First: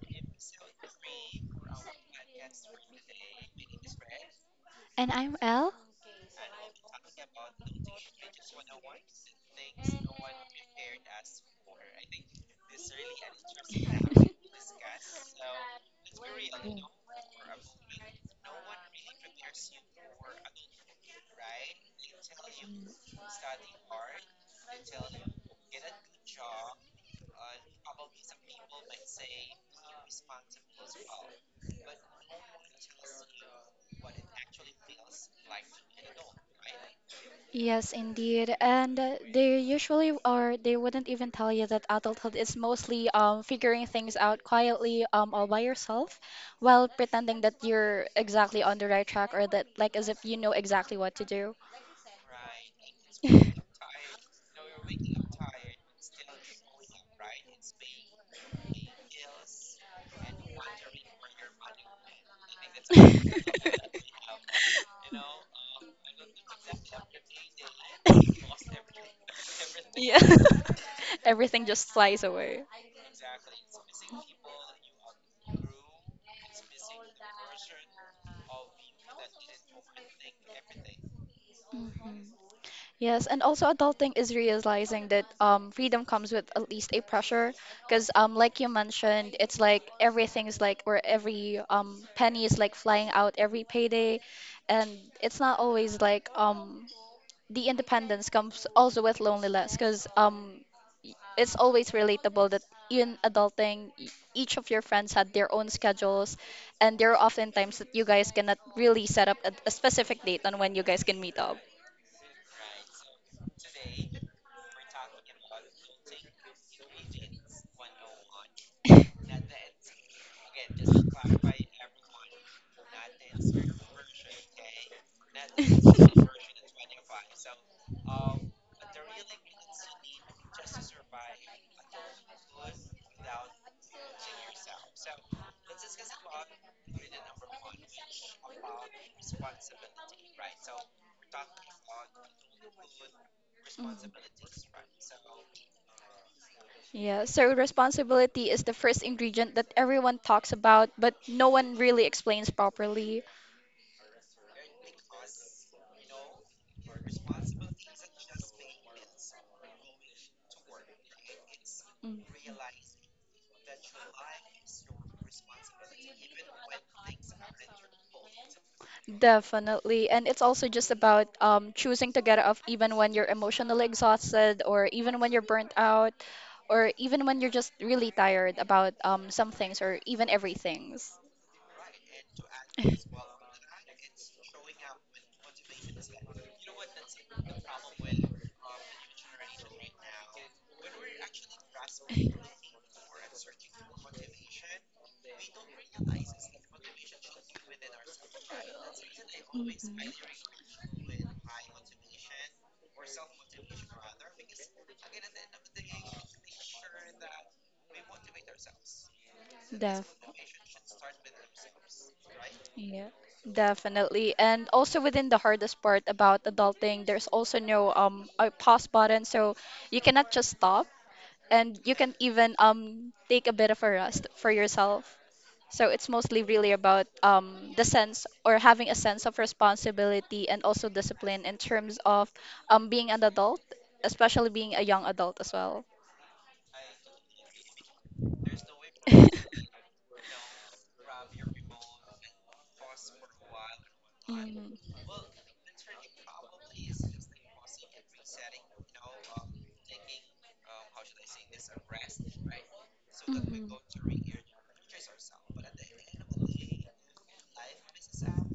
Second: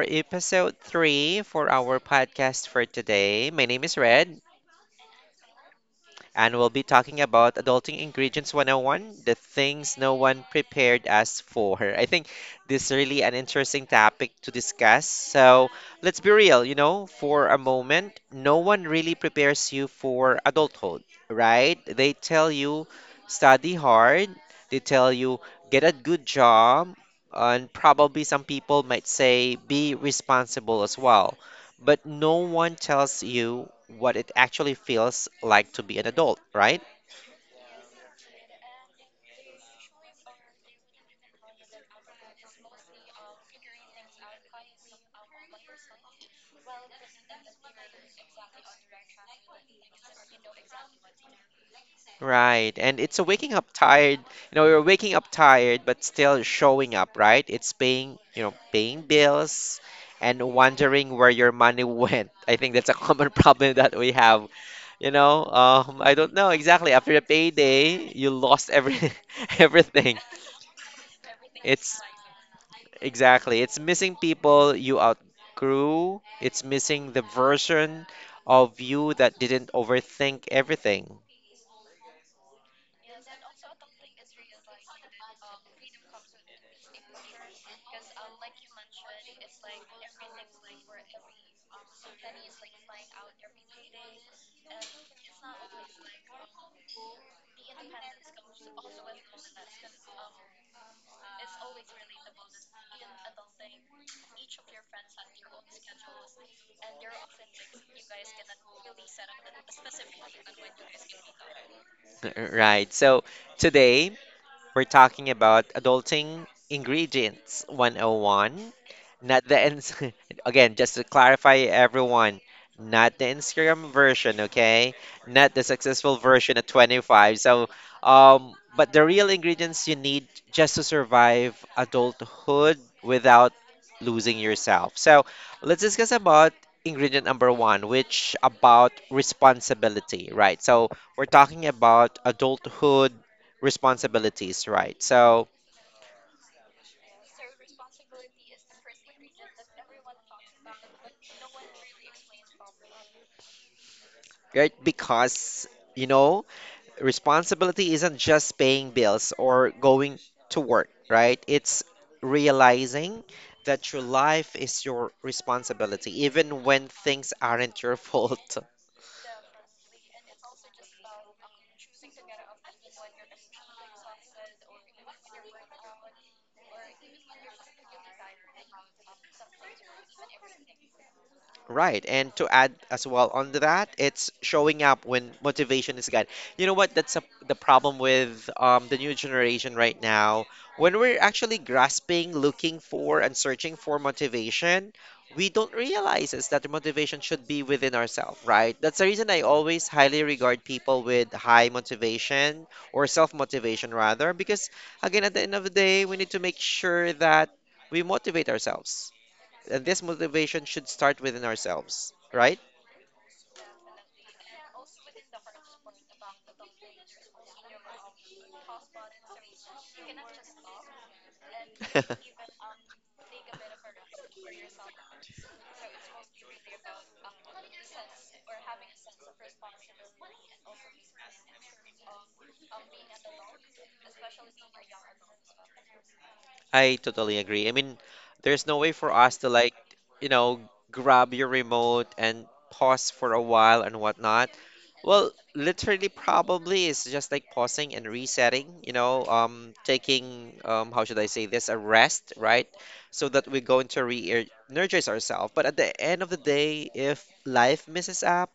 episode three for our podcast for today. My name is Red And I'm Elle. and we'll be talking about Adulting Ingredients 101, the things no one prepared us for. I think this is really an interesting topic to discuss. So let's be real, you know, for a moment, no one really prepares you for adulthood, right? They tell you study hard, they tell you get a good job, and probably some people might say be responsible as well but no one tells you what it actually feels like to be an adult, right? Yes, indeed. And they usually or They wouldn't even tell you that adulthood is mostly figuring things out quietly, all by yourself while pretending that you're exactly on the right track, or that like as if you know exactly what to do. Right. And it's a waking up tired. You know, you're waking up tired, but still showing up, right? It's paying, you know, paying bills and wondering where your money went. I think that's a common problem that we have. You know, I don't know exactly. After a payday, you lost every everything. Yeah. Everything just It's flies away. Exactly. It's missing people you outgrew. It's missing the version of you that didn't overthink everything. Mhm. Yes, and also adulting is realizing that freedom comes with at least a pressure, because like you mentioned, it's like everything's like where every penny is like flying out every payday, and it's not always like the independence comes also with loneliness, because it's always relatable that in adulting, each of your friends had their own schedules, and there are often times that you guys cannot really set up a specific date on when you guys can meet up. Right. So today, we're talking about adulting ingredients 101, not the ins again, just to clarify everyone, not the Instagram version, okay? Not the successful version at 25. So, but the real ingredients you need just to survive adulthood without losing yourself. So, let's discuss about ingredient number one, which about responsibility, right? So, we're talking about adulthood Mhm. responsibilities, right? So, Yeah, so responsibility is the first ingredient that everyone talks about, but no one really explains properly. right, because, you know, responsibility isn't just paying bills or going to work, right? It's Mm. realizing that your life is your responsibility, even when things aren't your fault. Definitely. And it's also just about choosing to get off even when you're emotionally exhausted, or even when you're burnt out, or even when you're just really tired about some things, or even everything. Right. And to add as well on to that, it's showing up when motivation is gone. You know what? That's the problem with the new generation right now. When we're actually grasping, looking for, and searching for Mhm. motivation, we don't realize is that the motivation should be within ourselves, right? That's the reason I always highly regard people with high motivation or self-motivation rather, because again, at the end of the day, we need to make sure that we motivate ourselves and this Def motivation should start within ourselves, right? yeah, Definitely. And also within the hardest part about adulting, there's also no a pause button, so you cannot just stop, and you can even take a bit of a rest for yourself. So it's mostly really about the sense, or having a sense of responsibility and also discipline in terms of being an adult, especially being a young adult as well. I totally agree. I mean, there's no way for us to like, you know, grab your remote and pause for a while and whatnot. Mm. Well, literally, probably it's just like pausing and resetting, you know, taking, how should I say this, a rest, right? So that we're going to re energize ourselves. But at the end of the day, if life misses up,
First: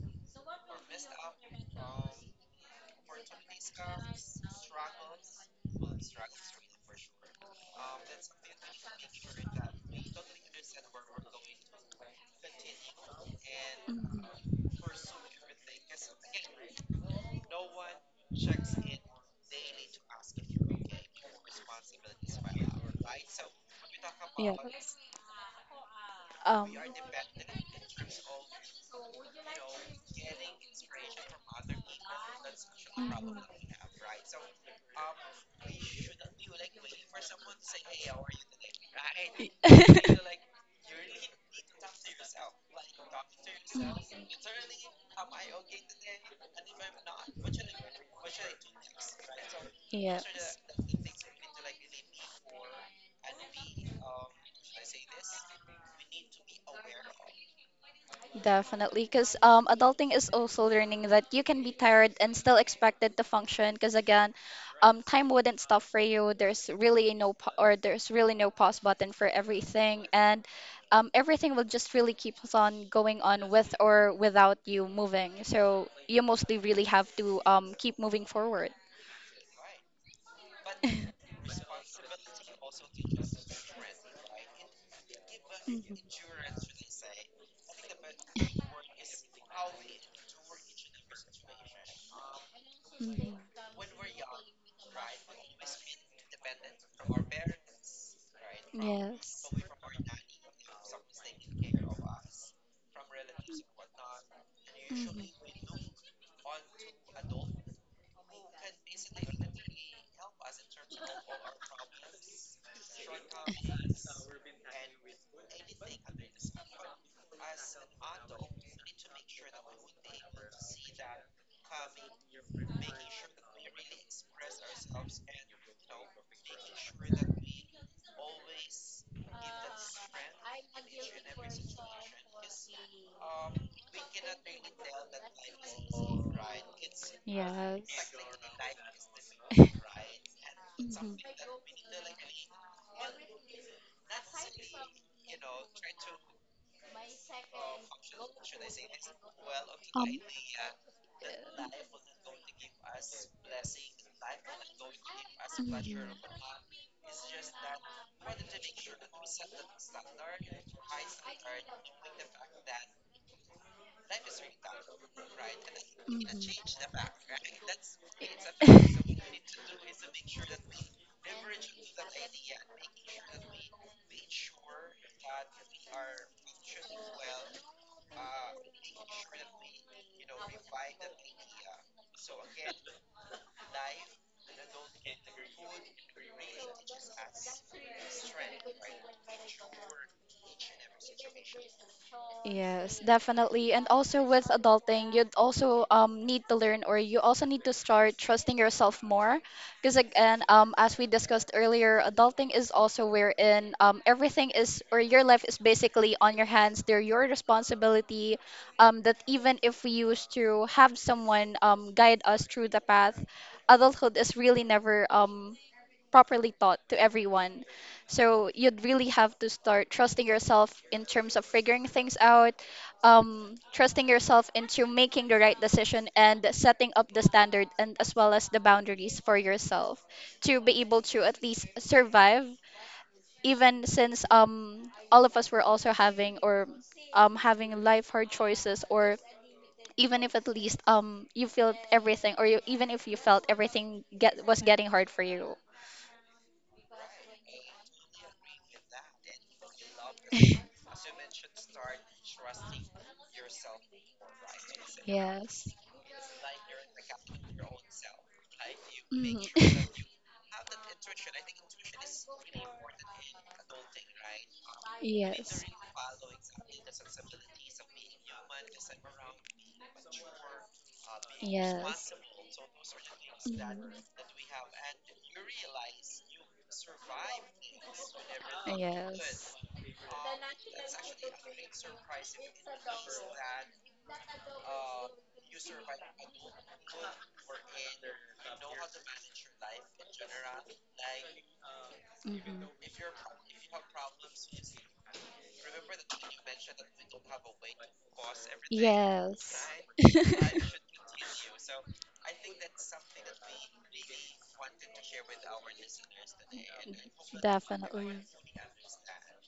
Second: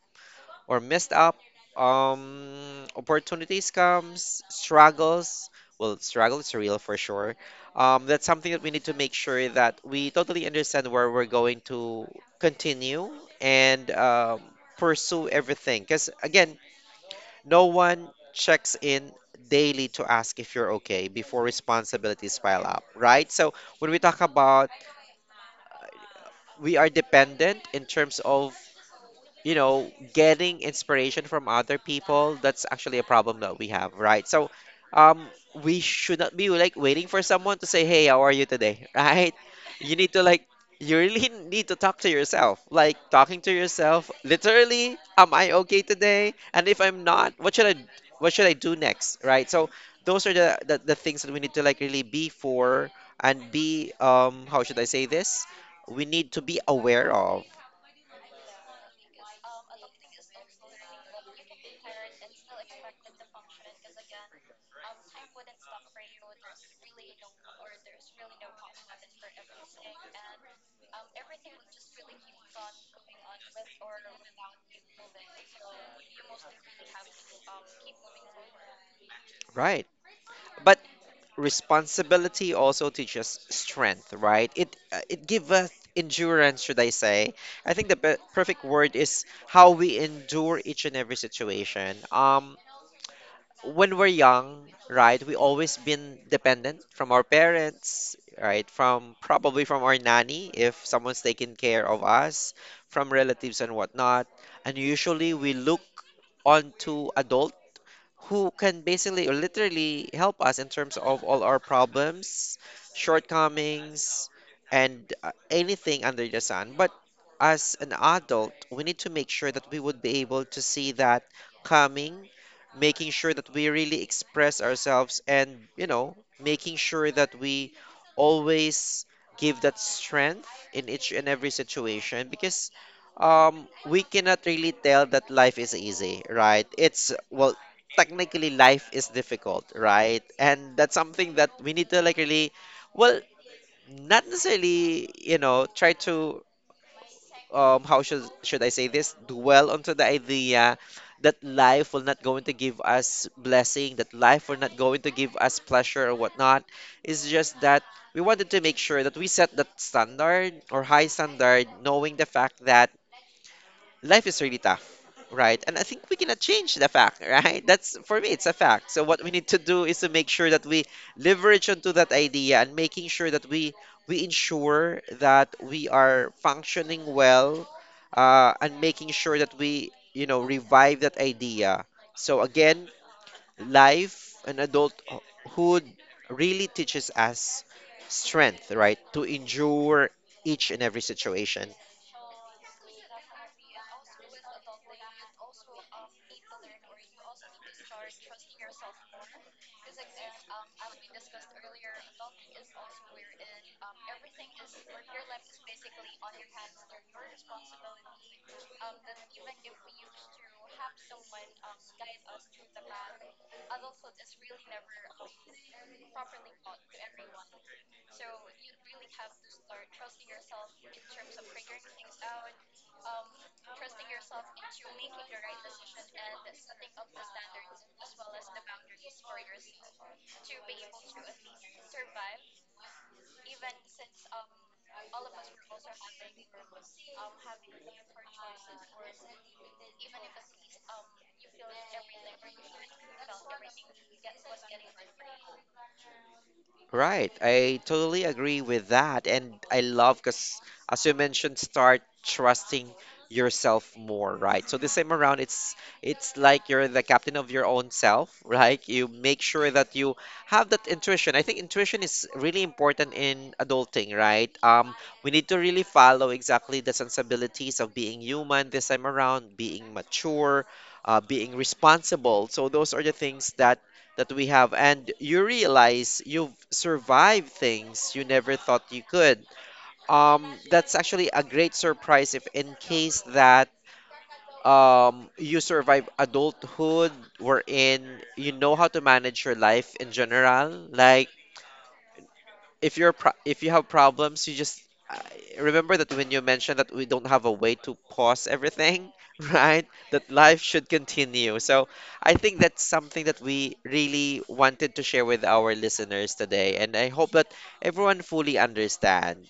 or messed up opportunities comes struggles well struggle is real for sure, that's something that we need to make sure that we totally understand where we're going to continue and Mhm. pursue everything because again no one checks in daily to ask if you're okay before responsibilities pile up, right? So when we talk Mhm. about Yes. Um. we are dependent in terms of, you know, getting inspiration from other people, that's actually a Mhm. problem that we have, right? So, um, we should not be like waiting for someone to say, "Hey, how are you today?" Right? You need to like, you really need to talk to yourself. Like talking to yourself, literally, am I okay today? And if I'm not, what should I do next, right? So those are Yes. The things that we need to like really be for and be how should I say this? We need to be aware of, Definitely, because adulting is also learning that you can be tired and still expected to function. Because again, time wouldn't stop for you. There's really no pause button for everything, and everything will just really keep on going on with or without you moving. So you mostly really have to keep moving forward. right? But responsibility also teaches strength, right? It it gives us endurance, should I say? I think the perfect word is how we endure each and every situation. Mhm, mhm. When we're young, right, we always been dependent from our parents, right? From Yes. probably from our nanny if someone's taking care of us, from relatives and whatnot. And usually Mhm. we look onto adult who can basically or literally help us in terms of all our problems, shortcomings, and anything under the sun. But as an adult, we need to make sure that we would be able to see that coming, making sure that we really express ourselves and, you know, making sure that we always give that strength in each and every situation because we cannot really tell that life is easy, right? It's well Yes. technically life is difficult, right? And that's something that we need to like really, well, not necessarily, you know, try to how should I say this? Mhm. Dwell onto the idea that life will not going to give us blessing, that life will not going to give us pleasure or whatnot. It's just that we wanted to make sure that we set that standard or high standard, knowing the fact that life is really tough, right? And I think we cannot change the fact, right? That's for me, it's a fact. So what we need to do is to make sure that we leverage onto that idea and making sure that we ensure that we are functioning well, and making sure that we you know revive that idea. So again, life and adulthood really teaches us strength, right? To endure each and every situation. Yes, definitely. And also with adulting, you'd also need to learn, or you also need to start trusting yourself more. Because again, as we discussed earlier, adulting is also wherein everything is, or your life is basically on your hands. They're your responsibility. That even if we used to have someone guide us through the path, adulthood is really never properly taught to everyone. So you'd really have to start trusting yourself in terms of figuring things out, trusting yourself into making the right decision and setting up the standard, and as well as the boundaries for yourself to be able to at least survive. Even since all of us were also having, or having life hard choices, or even if at least you felt everything, or even if you felt everything get was getting hard for you. Right, I totally agree with that, and I love because, as you mentioned, start trusting yourself more, right? So this time around, Yes. It's like you're the captain of your own self, right? You make sure that you have that intuition. I think intuition is really important in adulting, right? We need to Yes. really follow exactly the sensibilities of being human this time around, being mature, being responsible. So those are the things that we have, and you realize you've survived things you never thought you could. That's actually a great surprise if, in case that you survive adulthood, wherein you know how to manage your life in general, like if if you have problems, you just uh, remember that when you mentioned that we don't have a way to pause everything, right? That life should continue. So I think that's something that we really wanted to share with our listeners today, and I hope that everyone fully understand.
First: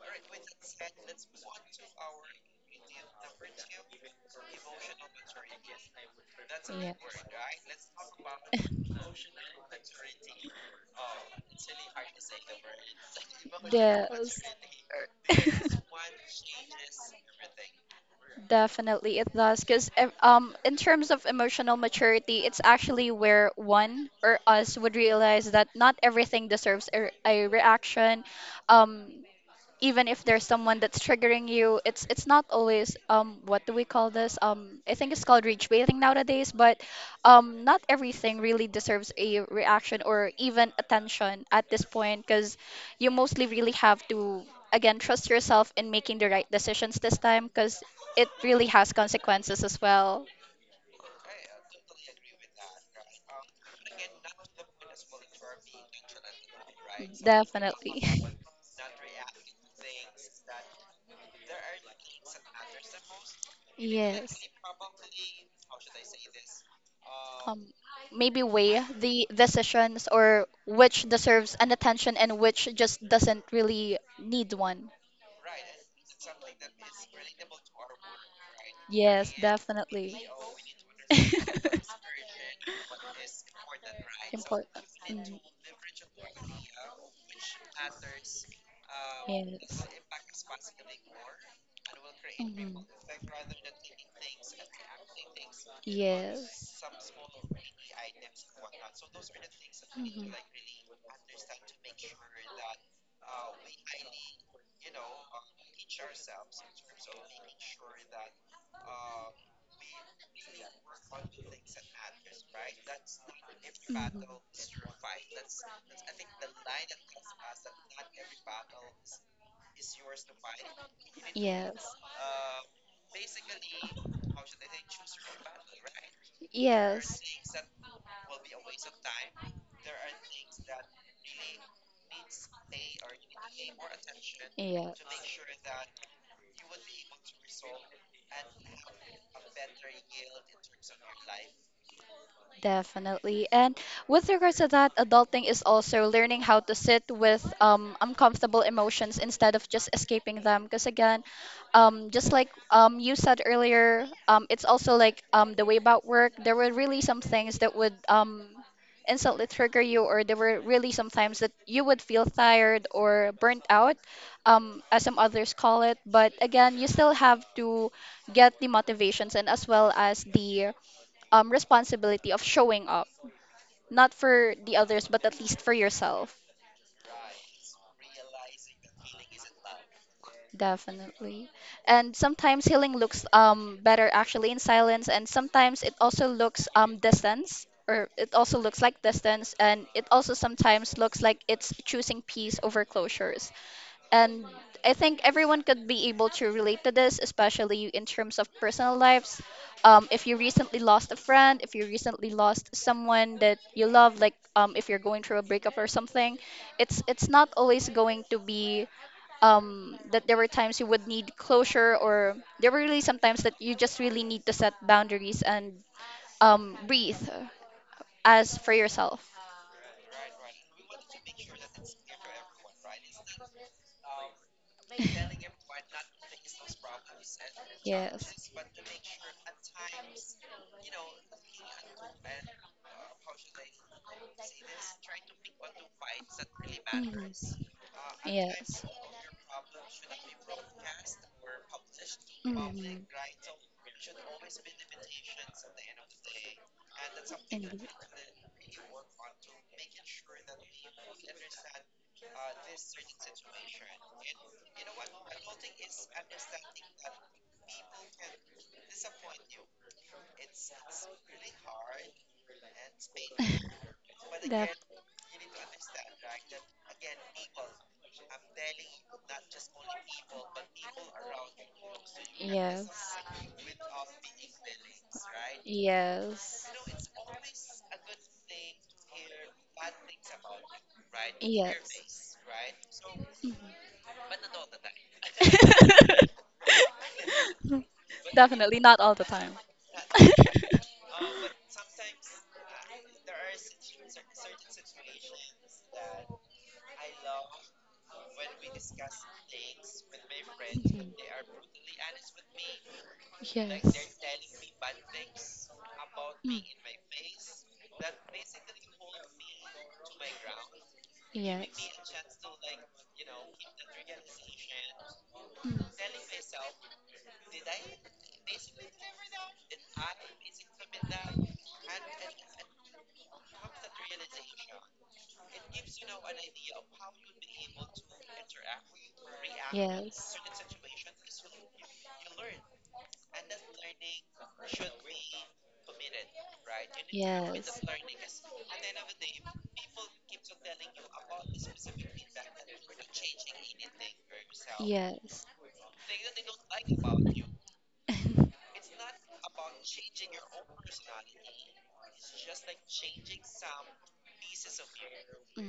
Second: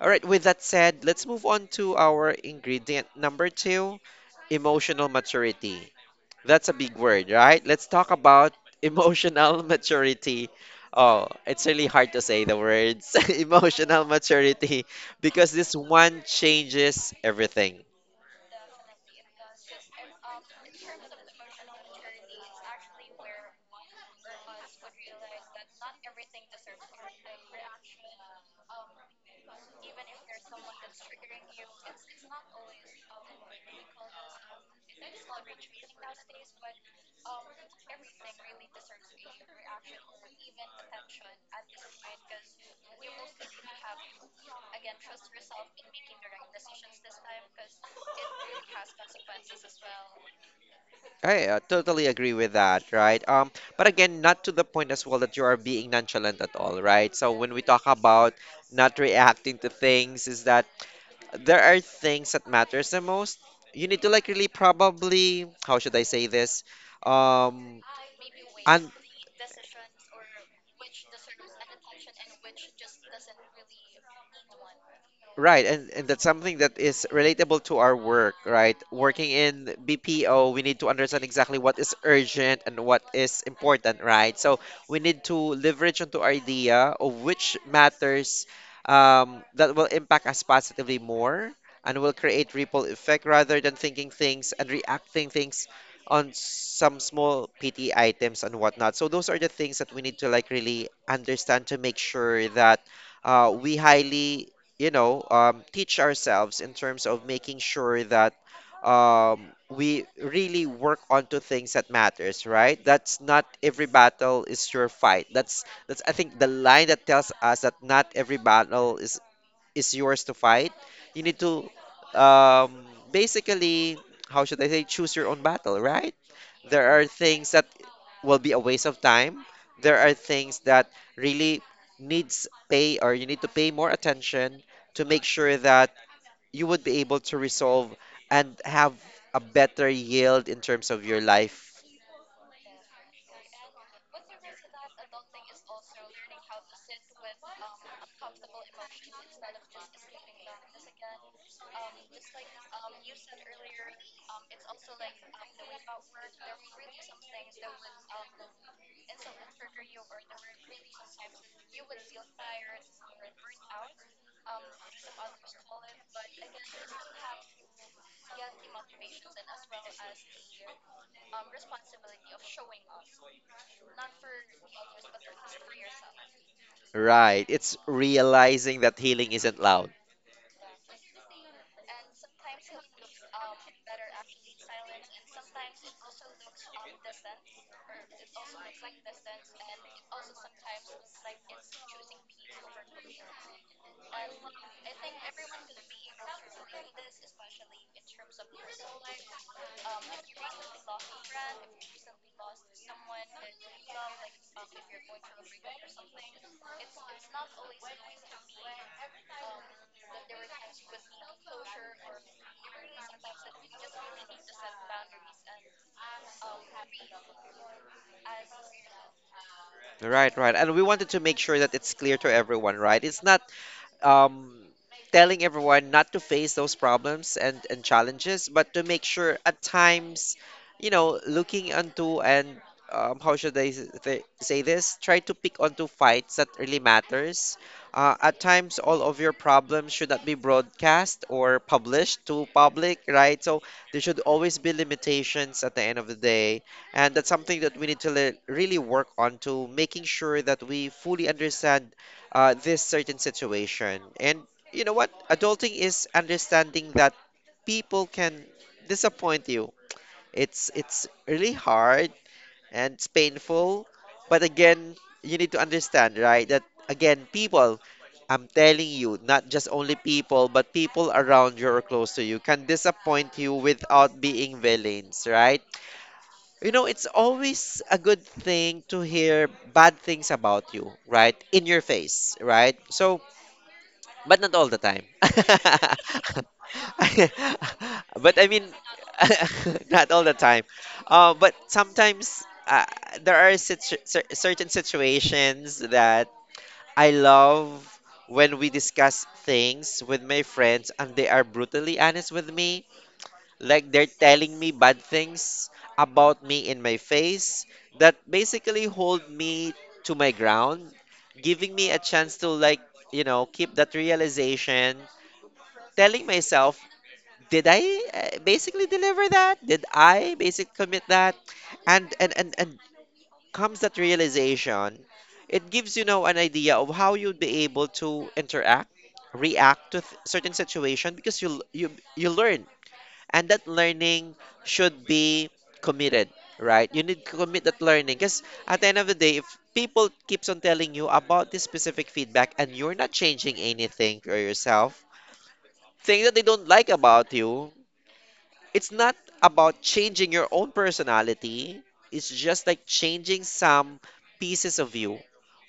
All right. With that said, let's move on to our ingredient number two, emotional maturity. That's a big Yep. word, right? Let's talk about emotional maturity. Oh, it's really hard to say the words emotional maturity because this one changes everything. Definitely, it does. Because in terms of emotional maturity, it's actually where one or us would realize that not everything deserves a reaction. Um, Even if there's someone that's triggering you, it's not always, what do we call this I think it's called rage baiting nowadays. But not everything really deserves a reaction or even attention at this point, because you mostly really have to again trust yourself in making the right decisions this time, because it really has consequences as well. I totally agree with that, right? But again, not to the point as well that you are being nonchalant at all, right? So when we talk Definitely. about not reacting to things, is that there are things that matters the most. You need to like really probably, how should I say this? um, Um, Maybe weigh the decisions, or which deserves an attention and which just doesn't really need one. Right, and that's something that is relatable to our work, right? Working Yes, in definitely. BPO, we need to understand exactly what is urgent and what is important, right? So Important. we need to Mhm. leverage onto our idea of which matters, that will Yes. impact us positively more and will create ripple Mhm. effect rather than thinking things and reacting things on Yes. some small PT items and whatnot. So those are the things that we need to Mhm. like really understand to make sure that we highly you know, teach ourselves in terms of making sure that we really work onto things that matters, right? That's not every battle is your Mhm. fight. That's I think the line that tells us that not every battle is yours to fight. You need to Yes. um, basically, how should I say, choose your own battle, right? There are Yes. things that will be a waste of time. There are things that really needs pay or you need to pay more attention Yeah. to make sure that you would be able to resolve and have a better yield in terms of your life. Definitely. And with regards to that, adulting is also learning how to sit with uncomfortable emotions instead of just escaping them. Because again, just like you said earlier, it's also like the way about work, there were really some things that would instantly trigger you, or there were really some times that you would feel tired or burnt out, as some others call it. But again, you still have to get the motivations and as well as the responsibility of showing up, not for the others, but at least for yourself. Right. It's realizing that healing isn't loud. Definitely. And sometimes healing looks better actually in silence, and sometimes it also looks like distance, and it also sometimes looks like it's choosing peace over closures. And I think everyone could be able to relate to this, especially in terms of personal lives. If you recently lost a friend, if you recently lost someone that you love, like if you're going through a breakup or something, it's not always going to be, that there were times you would need closure, or there were really sometimes that you just really need to set boundaries and breathe as for yourself. Right, right. And we wanted to make sure that it's clear to everyone, right? It's not um, telling everyone not to face those problems and Yes. challenges, but to make sure at times, you know, looking into and how should I say this? Try to pick onto fights that really Mhm. matters. At times, Yes. all of your problems should not be broadcast or published to public, Mhm. right? So there should always be limitations at the end of the day, and that's something that we Indeed. need to really work on to making sure that we fully understand this certain situation. And you know what? Adulting is understanding that people can disappoint you. It's really hard and it's painful, but That. again, you need to understand, right? That again, people, I'm telling you, not just only people, but people around you or close to you can Yes. disappoint you without being villains, right? Yes. You know, it's always a good thing to hear bad things about you, right? In your Yes. face, right? Mhm. But not all the time. but I mean, Definitely not all the time. not all the time. But sometimes there are certain situations that I love when we discuss things with my friends and they are brutally honest with me, Like. like they're telling me bad things about me in my face, that basically hold me to my ground, giving me a chance to, keep that realization, Mm. telling myself, did I basically, deliver that? Did I basically commit that? And comes that realization. It gives, you know, an idea of how you'd be able to interact react to certain situation, because you l- you learn, and that learning should be committed. Right? You need to commit that learning, because at the end of the day, if people keeps on telling you about this specific feedback and you're not changing anything for yourself, Yes. things that they don't like about you, it's not about changing your own personality, it's just like changing some pieces of you.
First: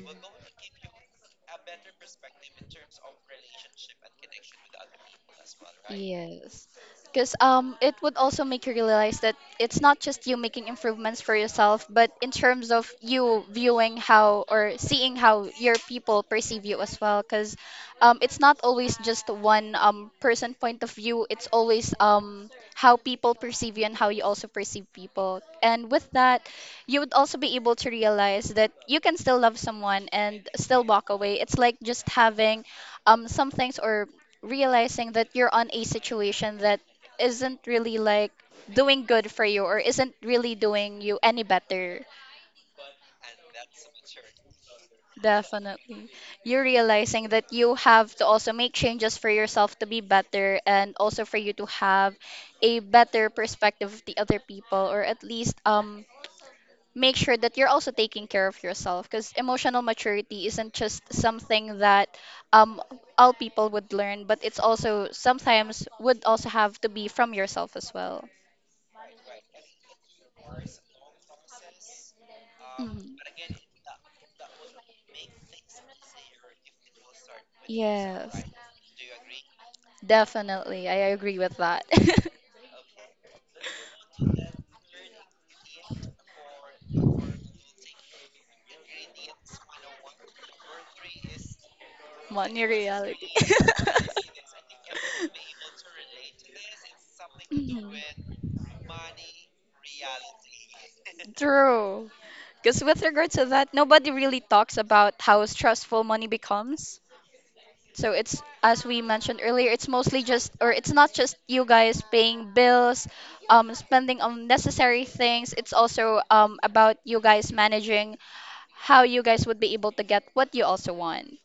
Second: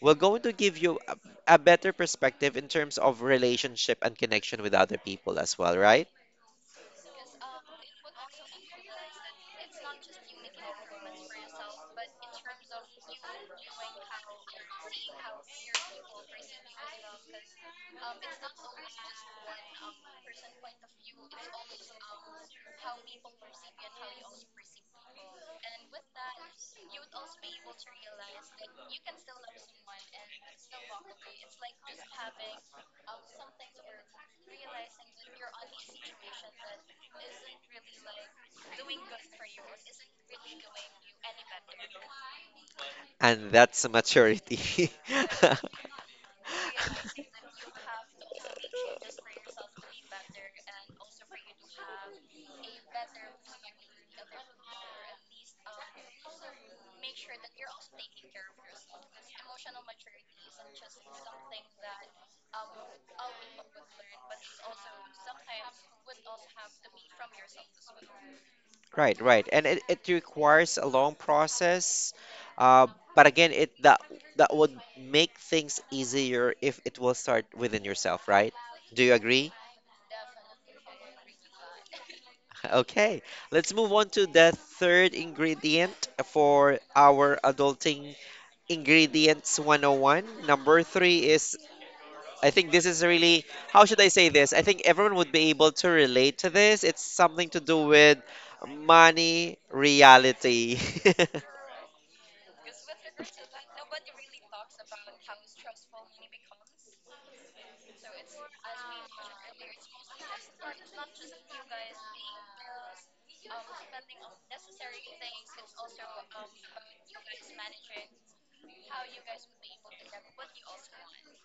We're going to give you a better perspective in terms of relationship and connection with other people as well, right? Yes. Because it would also make you realize that it's not just you making improvements for yourself, but in terms of you viewing how or seeing how your people perceive you as well. Because it's not always just one person point of view. It's always how people perceive you and how you also perceive people. And with that, you would also be able to realize that you can still love someone and still walk away. It's like just having some things, or realizing that you're on a situation that isn't really like doing good for you, or isn't really doing you any better. And that's maturity. Definitely. You're realizing that you have to also make changes for yourself to be better, and also for you to have a better perspective of the other people, or at least make sure that you're also taking care of yourself, because emotional maturity isn't just something that um, all people would learn, but it's also sometimes would also have to be from yourself as well. Right, right. And it requires a long process. Uh, Mhm. but again, it that that would make things easier if it will start within yourself, Yes, right? Do you agree? definitely, I agree with that. Okay. Let's move on to the third ingredient for our adulting ingredients 101. Number three is, I Money think this is reality. really, how should I say this? I think everyone would be able to relate to this. It's something to do Mhm. with money reality. True. Because with regard to that, nobody really talks about how stressful money becomes. So it's, as we mentioned earlier, it's mostly just, or it's not just you guys paying bills, spending on necessary things. It's also about you guys managing how you guys would be able to get what you also want.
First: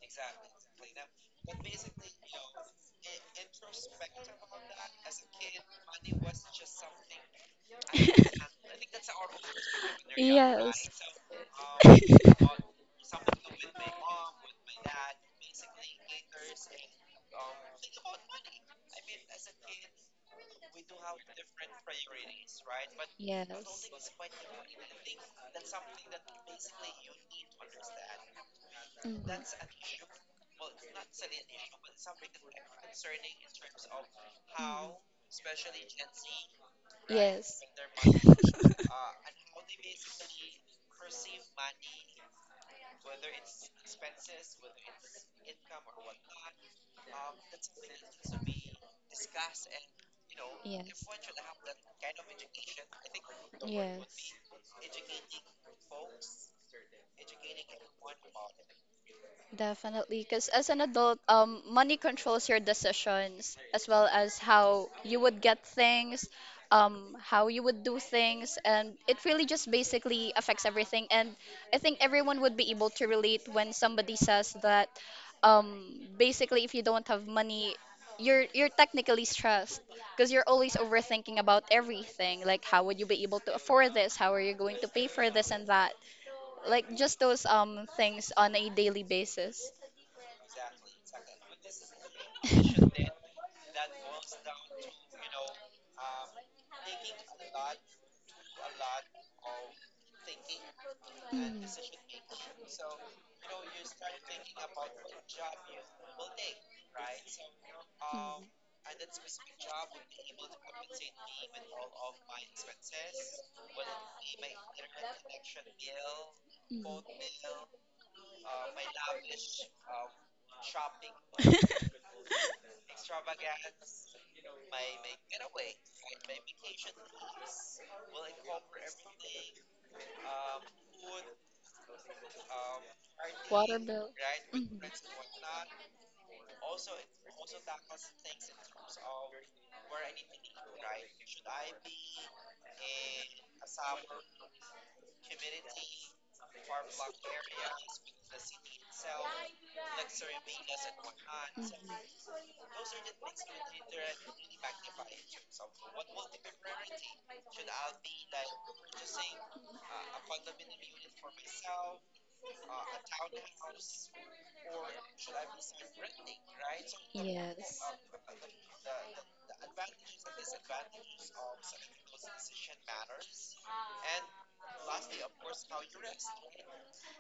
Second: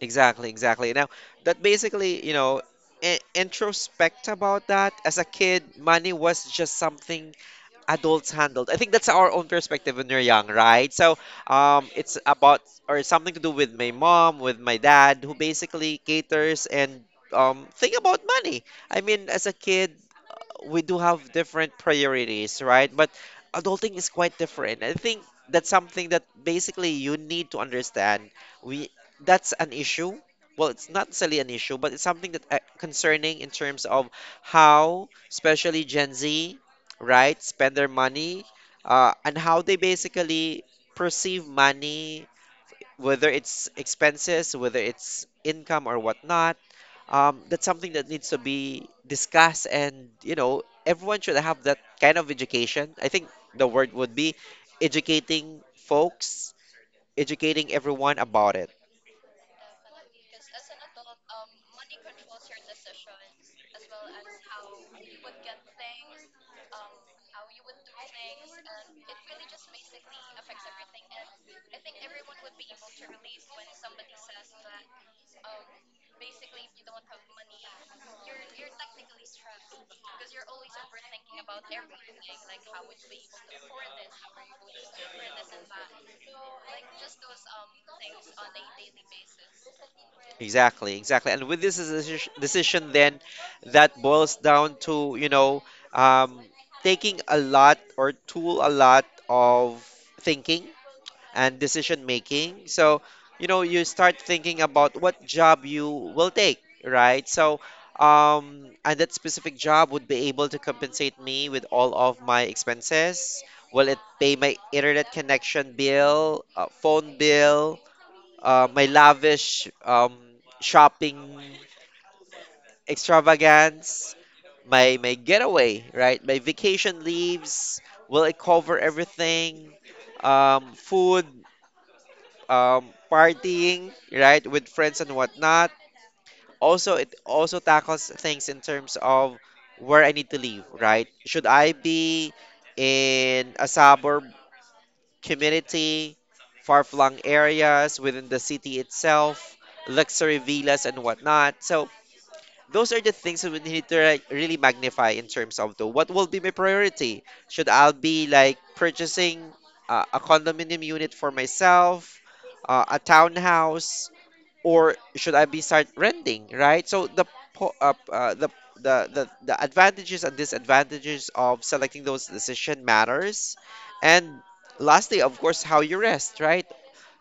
Exactly, exactly. Now, that basically, you know, introspect about that. As a kid, money was just something adults handled. I think that's our own perspective when we are young, right? Yes. So it's about, or something to do with my mom, with my dad, who basically caters and think about money. I mean, as a kid, we do have different priorities, right? But adulting is Yes. quite different. I think that's something that basically you need to understand. We That's an issue. Well, it's not necessarily an issue, but it's something that concerning in Mhm. terms of how, especially Gen Z, right? Yes. Spend their money, Yes. And how they basically perceive money, whether it's expenses, whether it's income or whatnot. That's something that needs to be discussed, and, you know, everyone should have that kind of education. I think the word would Yes. be educating folks, educating everyone about it. Definitely, because as an adult, money controls your decisions, as well as how you would get things, how you would do things, and it really just basically affects everything. And I think everyone would be able to relate when somebody says that, basically, if you don't have money, you're technically stressed because you're always overthinking about everything. Like, how would you be able to afford this? How are you going to pay for this and that? Like just those things on a daily basis. Exactly, exactly. And with this decision, then that boils down to, you know, um, taking a lot, or tool a lot of thinking and decision making. So, you know, you start thinking about what job you will take, right? So, and that specific job would be able to compensate me with all of my expenses. Will it pay my internet connection bill, phone bill? My lavish shopping extravagance, my getaway, right? My vacation leaves. Will it cover everything? Food, um, partying, Bill. right, with Mhm. friends and whatnot. Also, it also tackles things in terms of where I need to live, right? Should I be in a suburb community, far-flung areas within the city itself, luxury villas and whatnot. So those are the things that we need to, like, really magnify in terms of the what will be my priority. Should I be like purchasing a condominium unit for myself, a townhouse, or should I be start renting, right? So the the the advantages and disadvantages of selecting those decision matters, and lastly, of course, how you rest, right?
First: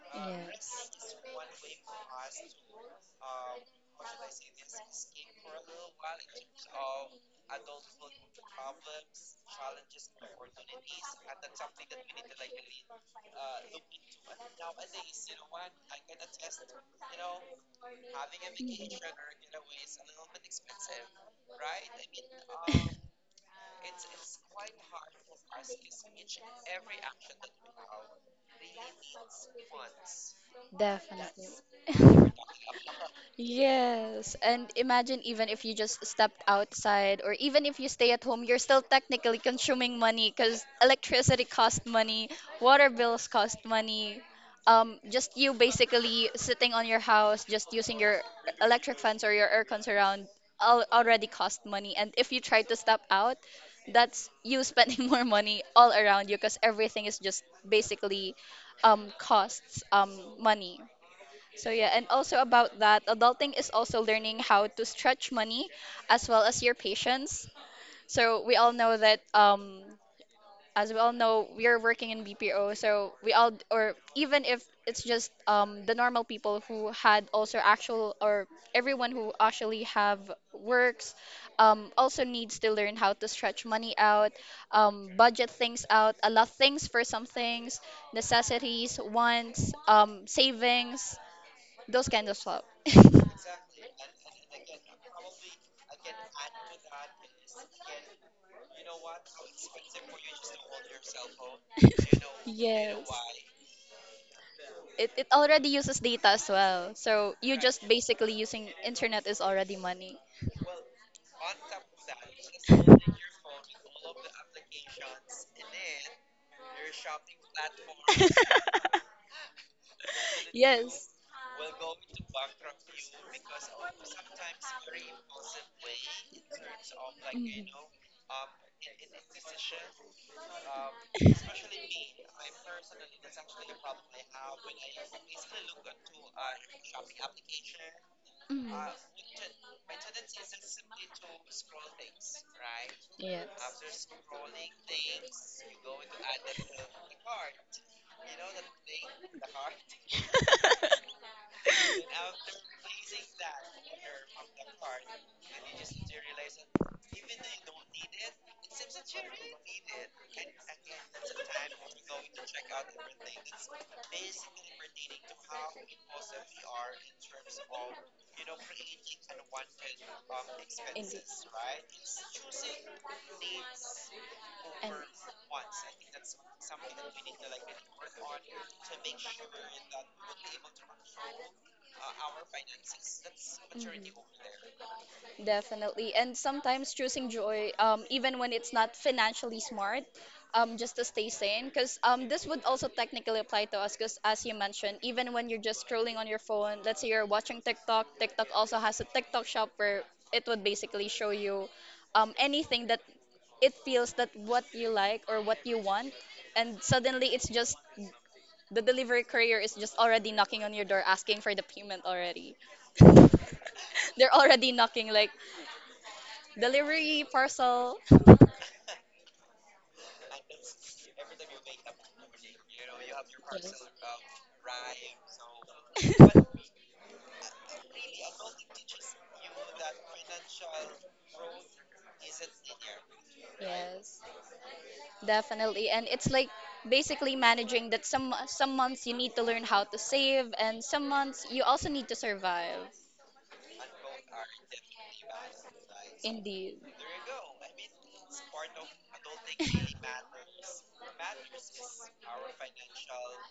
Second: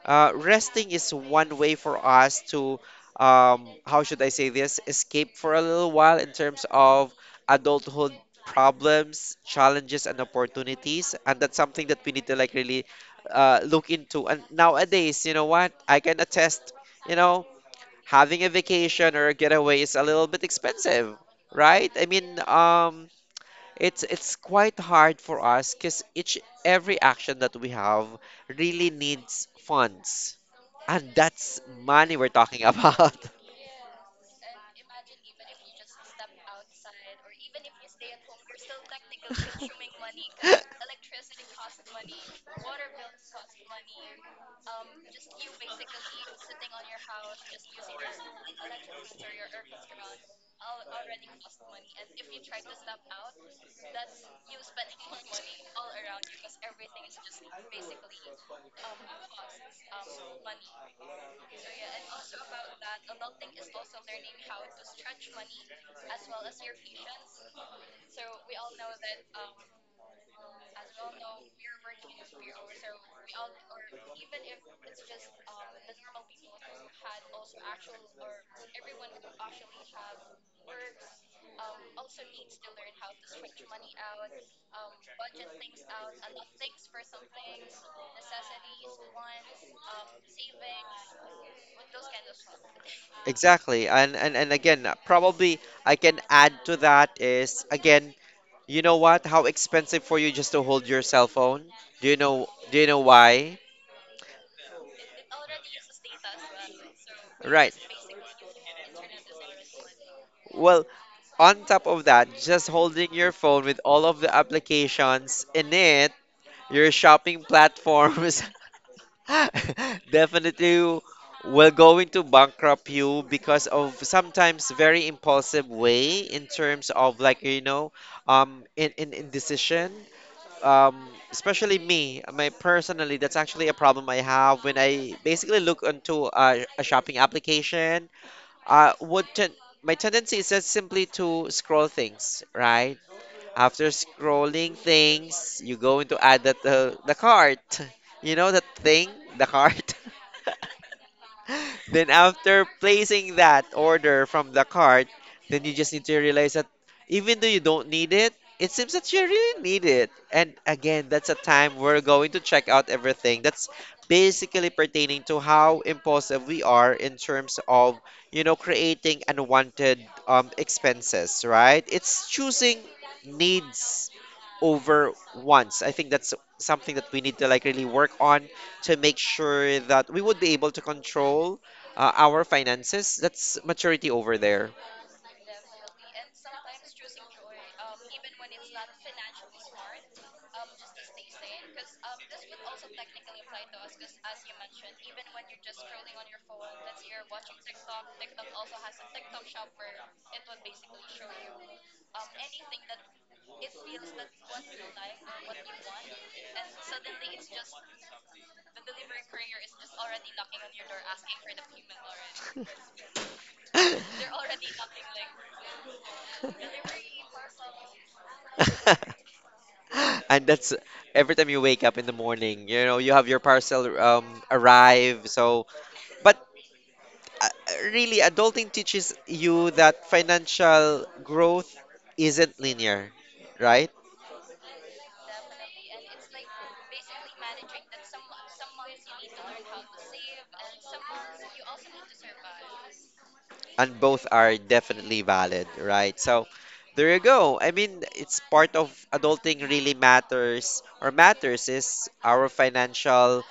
Resting is one way for us to how should I say this? Escape for a little while in terms of adulthood problems, challenges, and opportunities, and that's something that we need to, like, really look into. And nowadays, you know what? I can attest, you know, having a vacation or a getaway is a little bit expensive, right? I mean, it's quite hard for us, because each every action that we have really needs funds, and Definitely. that's money we're talking about. Yes, and imagine, even if you just stepped outside or even if you stay at home, you're still technically consuming money, because electricity costs money, water bills cost money. Just you basically sitting on your house, just using your electric fans or your air cons around al already cost money. And if you try to step out, that's you spending more money all around you, because everything is just basically costs money. So yeah, and also about that, adulting is also learning how to stretch money as well as your patience. So we all know that as we all know, we are working in BPO, so we all, or even if it's just the normal people who had also actual, or everyone who actually have works, also needs to learn how to stretch money out, budget things out, allot things for some things, necessities, wants, savings, those kind of stuff. Exactly. And, and again, probably I can add to that is again, you know what? How expensive for you just to hold your cell phone? Do you know why? It already uses data as well. So you Right. just basically using internet is already money. Well, on top of that, just holding your phone with all of the applications in it, your shopping platforms, definitely Yes. will go into bankrupt you because of sometimes very impulsive way in terms of, like, you know, in decision, um especially me, my personally, that's actually a problem I have when I basically look into a shopping application. Mhm. Mhm. Would ten My tendency is just simply to scroll things, right? Yeah. Indeed. After scrolling things, you're going to add that the cart. You know that thing, the cart. Then after placing that order from the cart, then you just need to realize that even though you don't need it, it seems that you really need it. And again, that's a time we're going to check out everything. That's basically pertaining to how impulsive we are in terms of, you know, creating unwanted expenses, right? It's choosing needs And. over wants. I think that's something that we need to, like, really work on to make sure that we would be able to control our finances. That's maturity over Mm-hmm. there. Definitely. And sometimes choosing joy, even when it's not financially smart, just to stay sane. Because this would also technically apply to us, because as you mentioned, even when you're just scrolling on your phone, let's say you're watching TikTok, TikTok also has a TikTok shop where it would basically show you anything that it feels that what you like or what you want. And suddenly it's just the delivery courier is just already knocking on your door asking for the payment already. They're already knocking like. Delivery, parcel. And that's, every time you wake up in the morning, you know, you have your Yes. parcel arrive. So uh, really, adulting teaches you that financial growth isn't linear, right? Yes, definitely. And it's like basically managing that some months you need to learn how to save and some months you also need to survive. And both are definitely valid, right? So Indeed. there you go. I mean, it's part of adulting. Really matters, or matters is our financial,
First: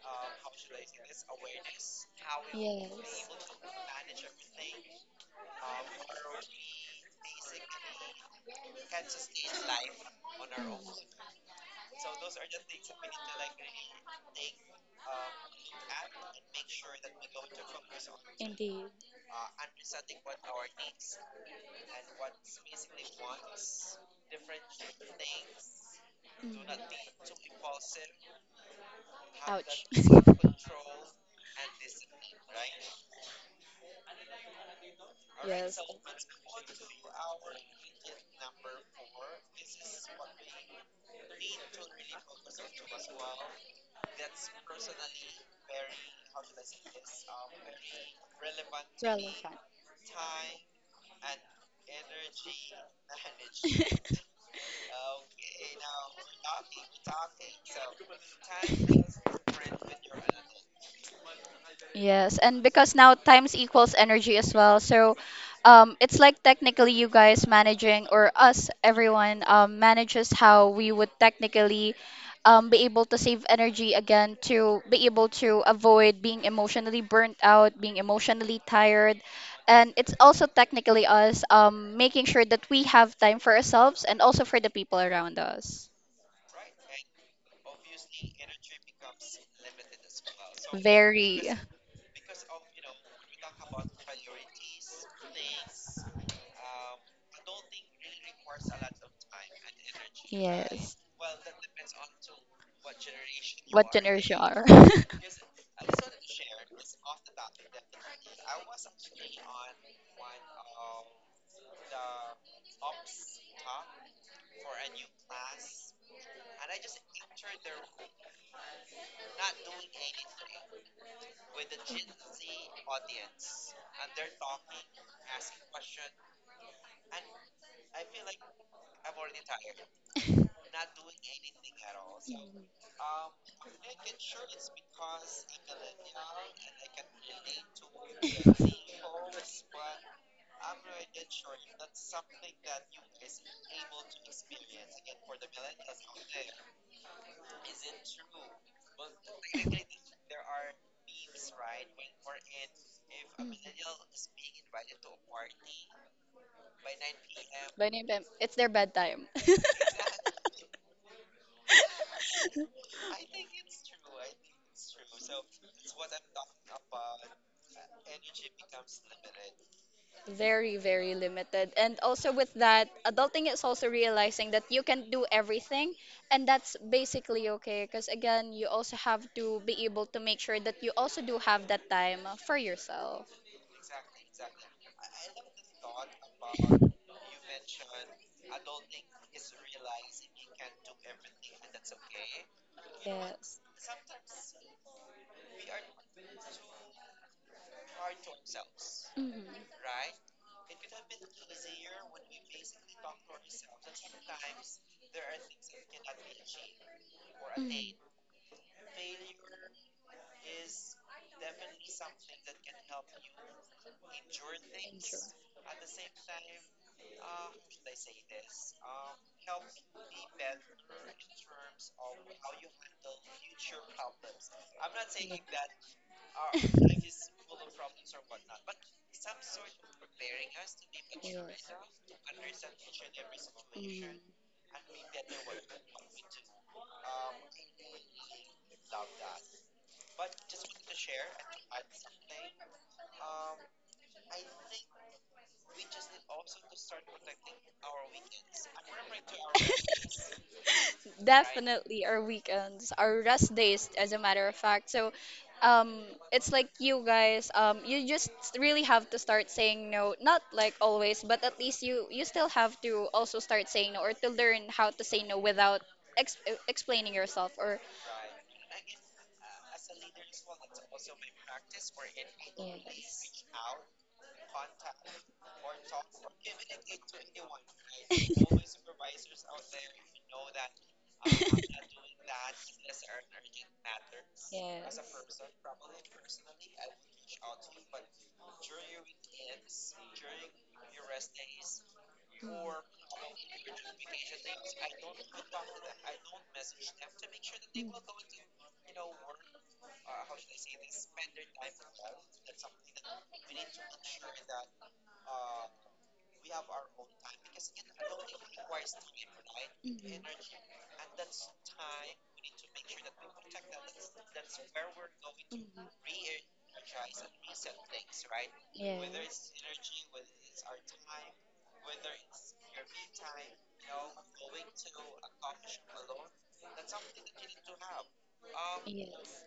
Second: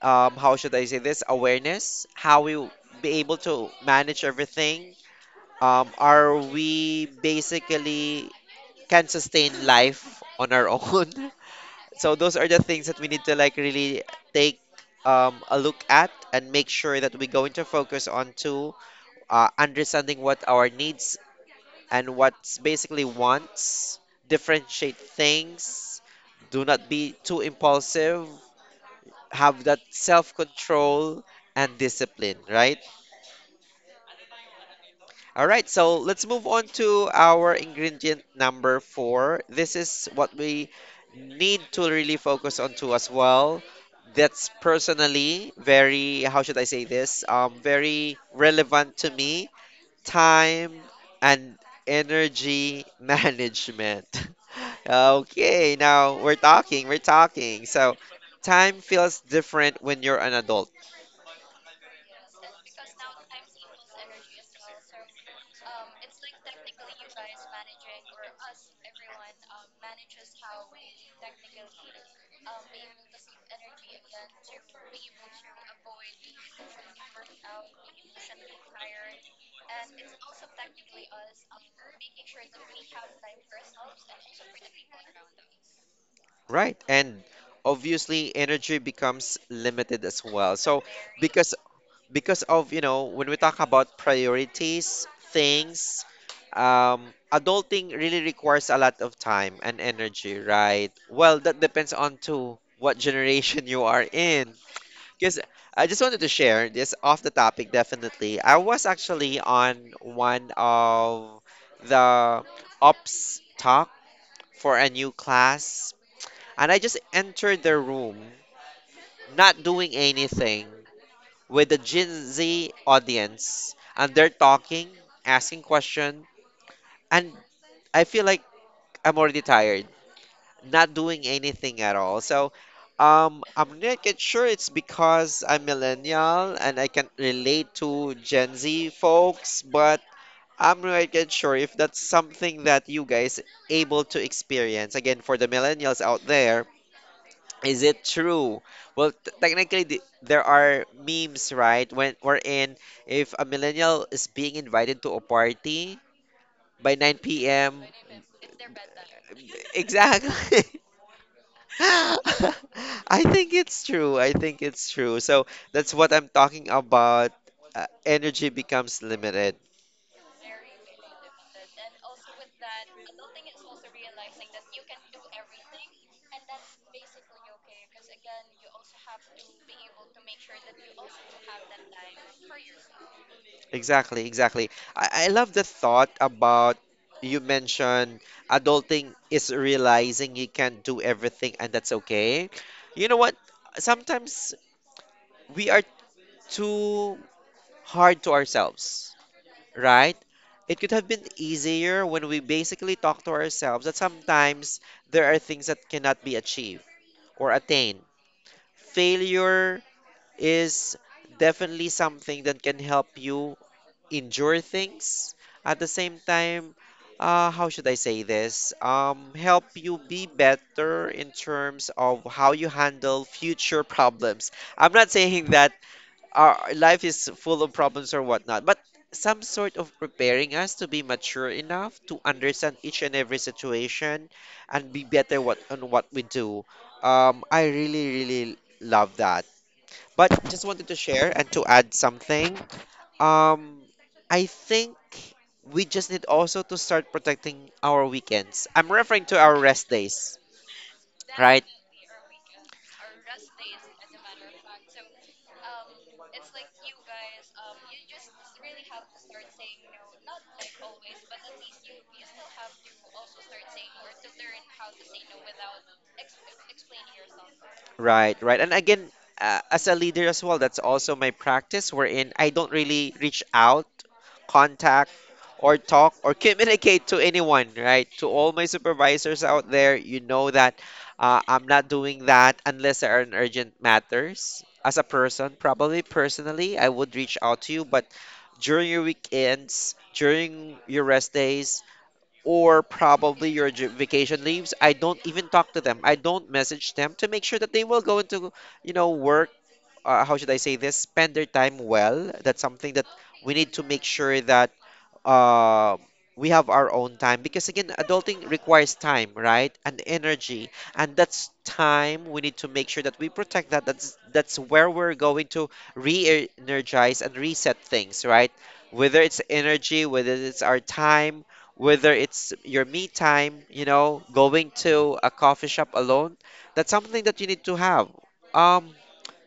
how should I say this, awareness, how Yes. be able to manage everything. Are we basically can sustain life on our Mm. own? So those are the things that we need to, like, really take a look at and make sure that we're going to focus on to Indeed. Understanding what our needs and what's basically wants, differentiate things, do not be Mhm. too impulsive, have that self-control and discipline, right? All right, so let's move on to our ingredient number four. This is what we need to really focus on too as well. That's personally very, how should I say this? Very relevant to me. Time and energy management. Okay, now we're talking, we're talking. So time feels different when you're an adult, Yes, and because now times equals energy as well. So it's like technically you guys managing, or us, everyone manages how we would technically be able to save energy again to be able to avoid being emotionally burnt out, being emotionally tired. And it's also technically us making sure that we have time for ourselves and also for the people around us. right? And obviously energy becomes limited as well. So Very. because because of, you know, when we talk about priorities, things, um adulting really requires a lot of time and energy, right? Yes. Well, that depends on to what generation you What are generation you in, are? because I just wanted to share this, off the topic definitely. I was actually on one of the ops talk for a new class, and I just entered the room, not doing anything, with the Gen Z audience, and they're talking, asking questions, and I feel like I'm already tired, not doing anything at all. So I'm not quite sure it's because I'm millennial and I can relate to Gen Z folks, but I'm not quite sure if that's something that you guys able to experience. Again, for the millennials out there, is it true? Well, technically, there are memes, right? When wherein if a millennial is being invited to a party by 9 p.m. By name, them, it's their bedtime. Exactly. I think it's true. I think it's true. So that's what I'm talking about. Energy becomes limited. Very, very limited. And also with that, adulting is also realizing that you can do everything, and that's basically okay. Because again, you also have to be able to make sure that you also do have that time for yourself. Exactly, exactly. I love the thought about you mentioned, adulting is realizing you can't do everything and that's okay. You know what? Yes. Sometimes we are too hard to ourselves, Mhm. right? It could have been easier when we basically talk to ourselves that sometimes there are things that cannot be achieved or Mhm. attained. Failure is definitely something that can help you endure things, at the same time how should I say this, help you be better in terms of how you handle future problems. I'm not saying that our life is Yes. full of problems or whatnot, but some sort of preparing us to be mature enough to understand each and every situation and be better what on what we do. I really, really love that, but just wanted to share and to add something. um, I think we just need also to start protecting our weekends. I'm referring to our rest days, Mhm. right? Definitely our weekends, our rest days, as a matter of fact. So, um, it's like you just really have to start saying no. Not like always, but at least you still have to also start saying no, or to learn how to say no without ex explaining yourself or. Right, right. And again, as a leader as well, that's also my practice wherein I don't Yeah. really reach out, contact, or talk or communicate to anyone, right? To all my supervisors out there, you know that I'm not doing that unless there are an urgent matters. As a person, probably personally, I would reach out to you, but during your weekends, during your rest days, Yeah. or probably your vacation leaves. I don't even talk to them. I don't message them to make sure that they Mm, mhm. will go into, you know, work how should I say this, spend their time well. That's something that we need to make sure that uh, we have our own time because again, adulting requires time, right? And Mhm. energy, and that's time we need to make sure that we protect that. That's where we're going to re-energize and reset things, right? Whether Yes. it's energy, whether it's our time, whether it's your me time, you know, going to a coffee shop alone, that's something that you need to have. Um, Yes.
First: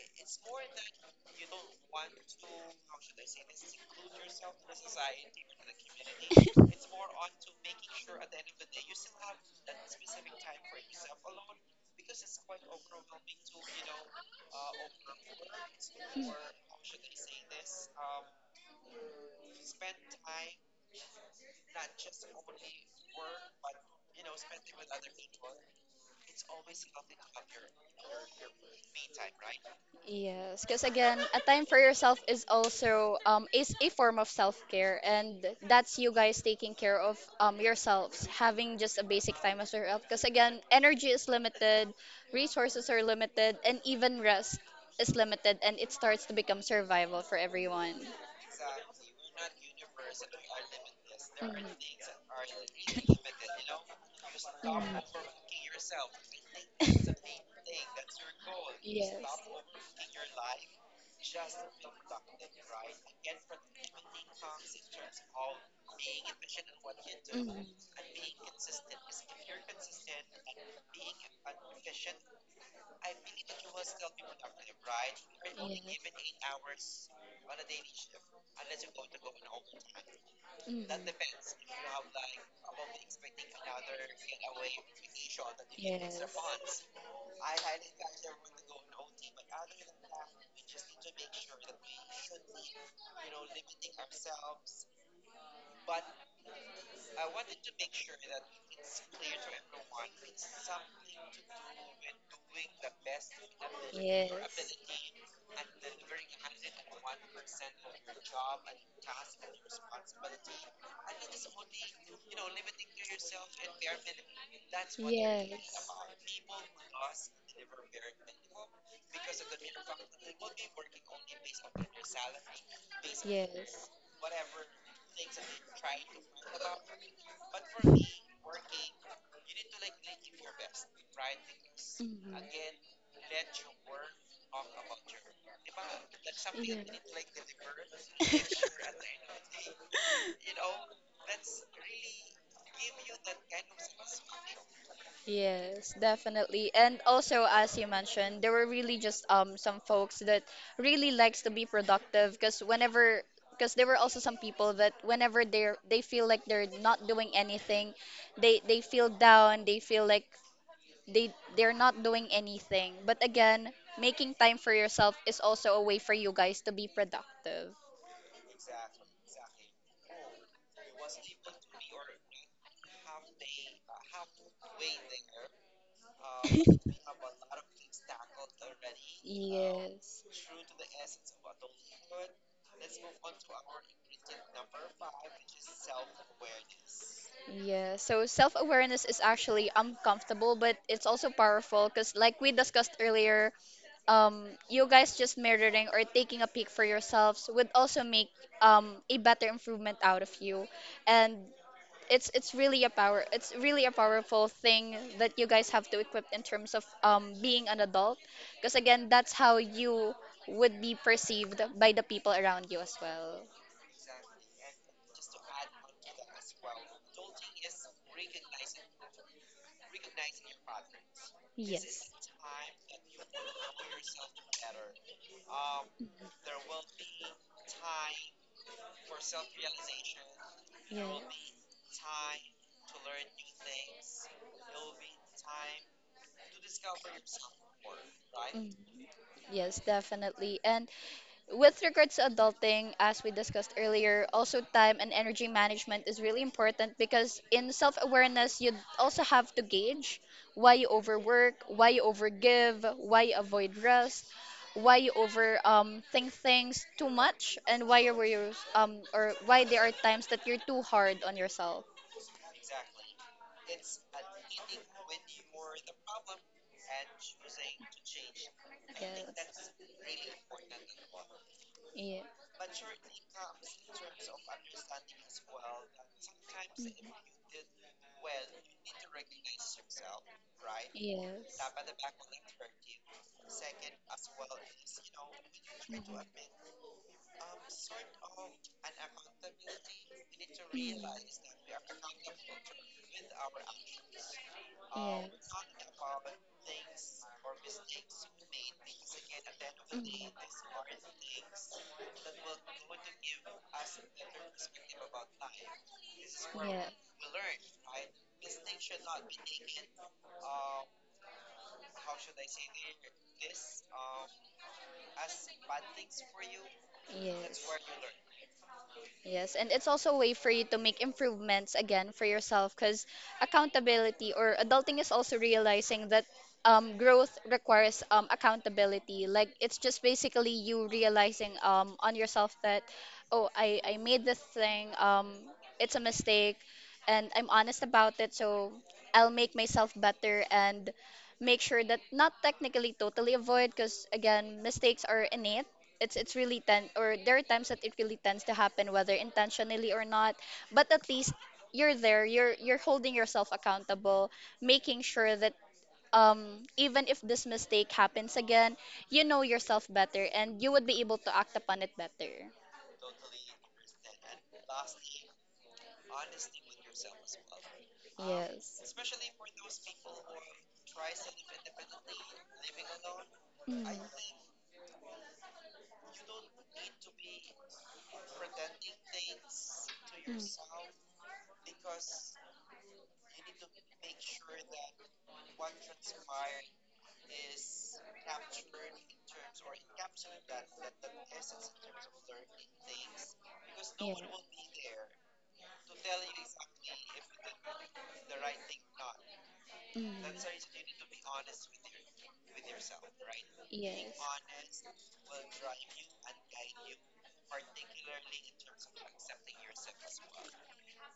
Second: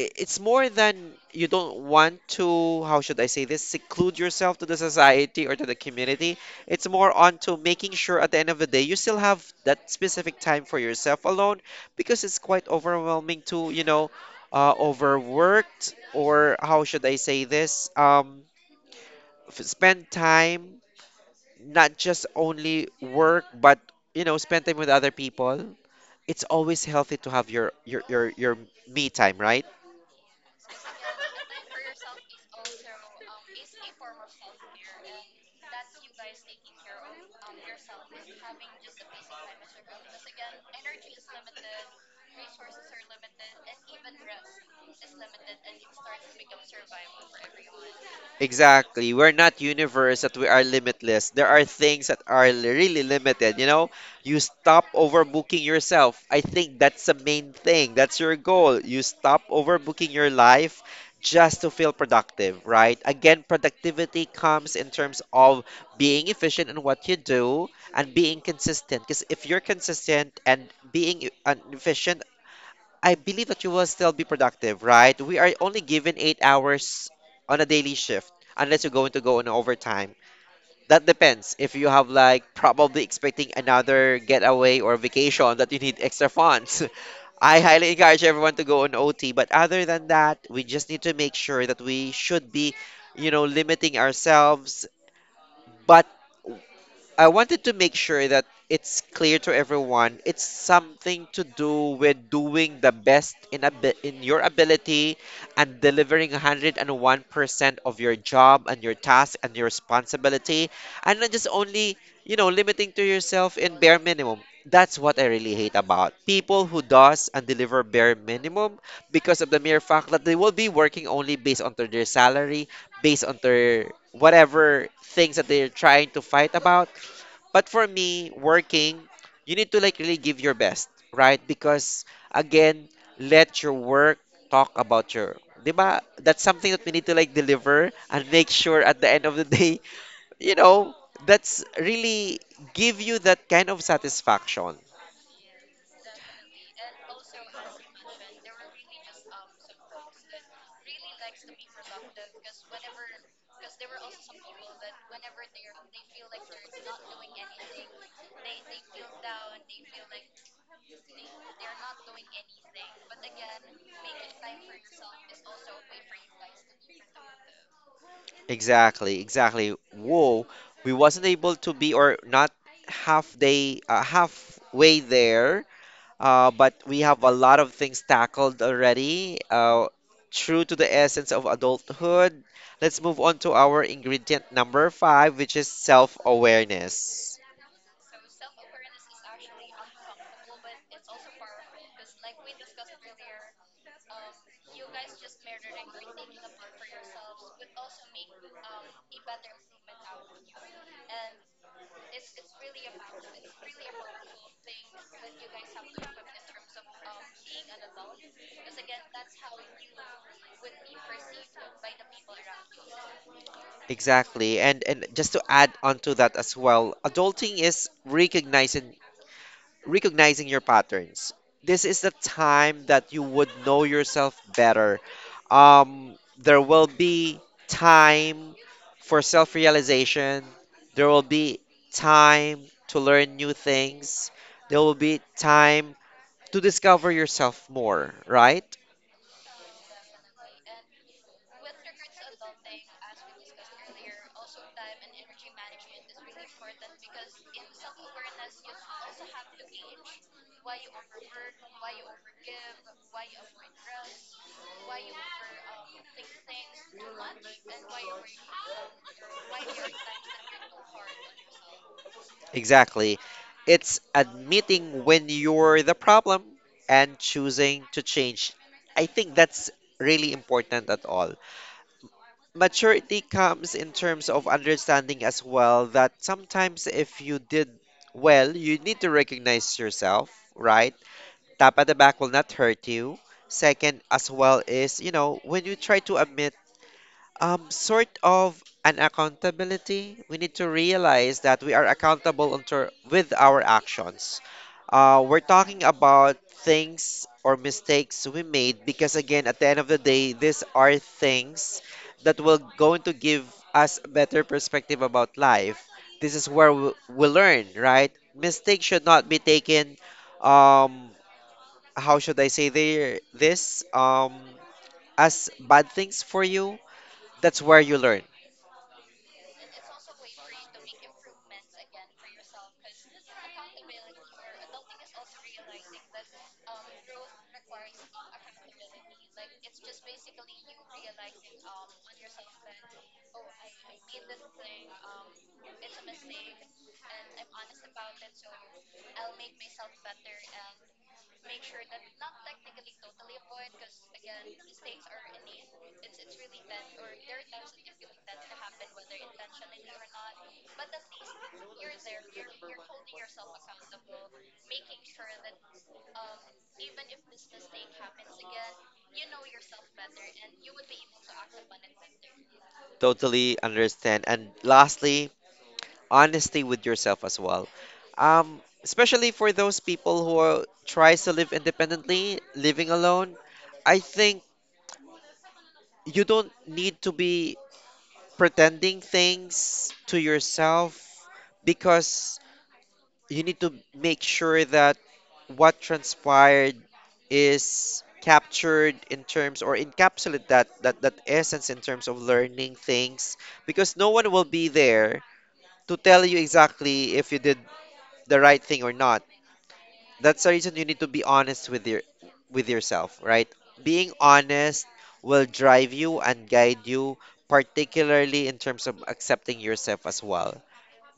it's more than you don't want to, how should I say this, seclude yourself to the society or to the community. It's more on to making sure at the end of the day you still have that specific time for yourself alone because it's quite overwhelming to, you know, overworked or how should I say this, spend time, not just only work, but, you know, spend time with other people. It's always healthy to have your me time, right? Yes, because again, a time for yourself is also is a form of self-care and that's you guys taking care of yourselves, having just a basic time as yourself. Because again, energy is limited, resources are limited, and even rest is limited and it starts to become survival for everyone. Exactly. We're not universe that we are limitless. There are things that are really limited, you know? You stop overbooking yourself. I think that's the main thing. That's your goal. You stop overbooking your life just to feel productive, right? Again, productivity comes in terms of being efficient in what you do and being consistent. Because if you're consistent and being e- and efficient, I believe that you will still be productive, right? We are only given 8 hours on a daily shift unless you're going to go on overtime. That depends if you have like probably expecting another getaway or vacation that you need extra funds. I highly encourage everyone to go on OT, but other than that, we just need to make sure that we should be, you know, limiting ourselves, but I wanted to make sure that it's clear to everyone. It's something to do with doing the best in your ability and delivering 101% of your job and your task and your responsibility and not just only, you know, limiting to yourself in bare minimum. That's what I really hate about people who does and deliver bare minimum because of the mere fact that they will be working only based on their salary, based on their whatever things that they're trying to fight about, but for me, working, you need to like really give your best, right? Because again, let your work talk about your, 'di ba? That's something that we need to like deliver and make sure at the end of the day, you know, that's really give you that kind of satisfaction. Yes, definitely. And also, as you mentioned, there were really just some folks that really likes to be productive because there were also some people that whenever they feel like they're not doing anything, they feel down, they feel like they're not doing anything. But again, making time for yourself is also a way for you guys to be productive. Exactly, exactly. Whoa, we wasn't able to be or not half day, halfway there, but we have a lot of things tackled already. Yes. True to the essence of adulthood. Let's move on to our ingredient number five, which is self-awareness. Yeah, so self awareness is actually uncomfortable, but it's also powerful because, like we discussed earlier, you guys just mirroring or taking a peek for yourselves would also make a better improvement out of you, and it's really a power it's really a powerful thing that you guys have to equip in terms of being an adult, because again, that's how you would be perceived by the people around you as well. Exactly. And just to add on to that as well, adulting is recognizing your patterns. This is Yes. the time that you would know yourself better. There will be time for self realization, Yeah. there will be time to learn new things, there will be time to discover yourself more, right? Mm. Yes, definitely. And with regards to adulting, as we discussed earlier, also time and energy management is really important because in self awareness, you also have to gauge why you overwork, why you overgive, why you avoid rest, why you over think things too much, and why you were you, or why there are times that you're too hard on yourself. Exactly. It's admitting when you're the problem and choosing to change. Yes. I Yeah. think that's Yes. really important at all. Maturity comes in terms of understanding as well that sometimes if you Mhm. did well, you need to recognize yourself, right? Tap at the back will not hurt you. Second, as well, is you know, when you try to admit sort of an accountability. We need to Yes. realize that we are accountable unto, with our actions. We're talking about things or mistakes we made because, again, at the end of the day, these are things that will going to give us a better perspective about life. This is where Mhm. we learn, right? Mistakes should not be taken. Um, how should I say they, this? As bad things for you. Yeah. That's Yes. where you learn. Yes, and it's also a way for you to make improvements again for yourself because accountability or adulting is also realizing that growth requires accountability. Like it's just basically you realizing on yourself that, oh, I made this thing, it's a mistake, and I'm honest about it, so I'll make myself better and make sure that not technically totally avoid, because again mistakes are innate. It's really ten, or there are times that it really tends to happen whether intentionally or not, but at least you're there you're holding yourself accountable, making sure that even if this mistake happens again, you know yourself better and you would be able to act upon it better. Totally understand. And lastly, honesty with yourself as well. Yes. Especially for those people who are, tries to live independently, living alone, Mm. I Mm. think you don't need to be pretending things to yourself because you need to make sure that what transpired is captured in terms or encapsulate that essence in terms of learning things because no one will be there to tell you exactly if you did the right thing or not. Mm. That's the reason you need to be honest with your with yourself, right? Being Yes. honest will drive you and guide you, particularly in terms of accepting yourself as well.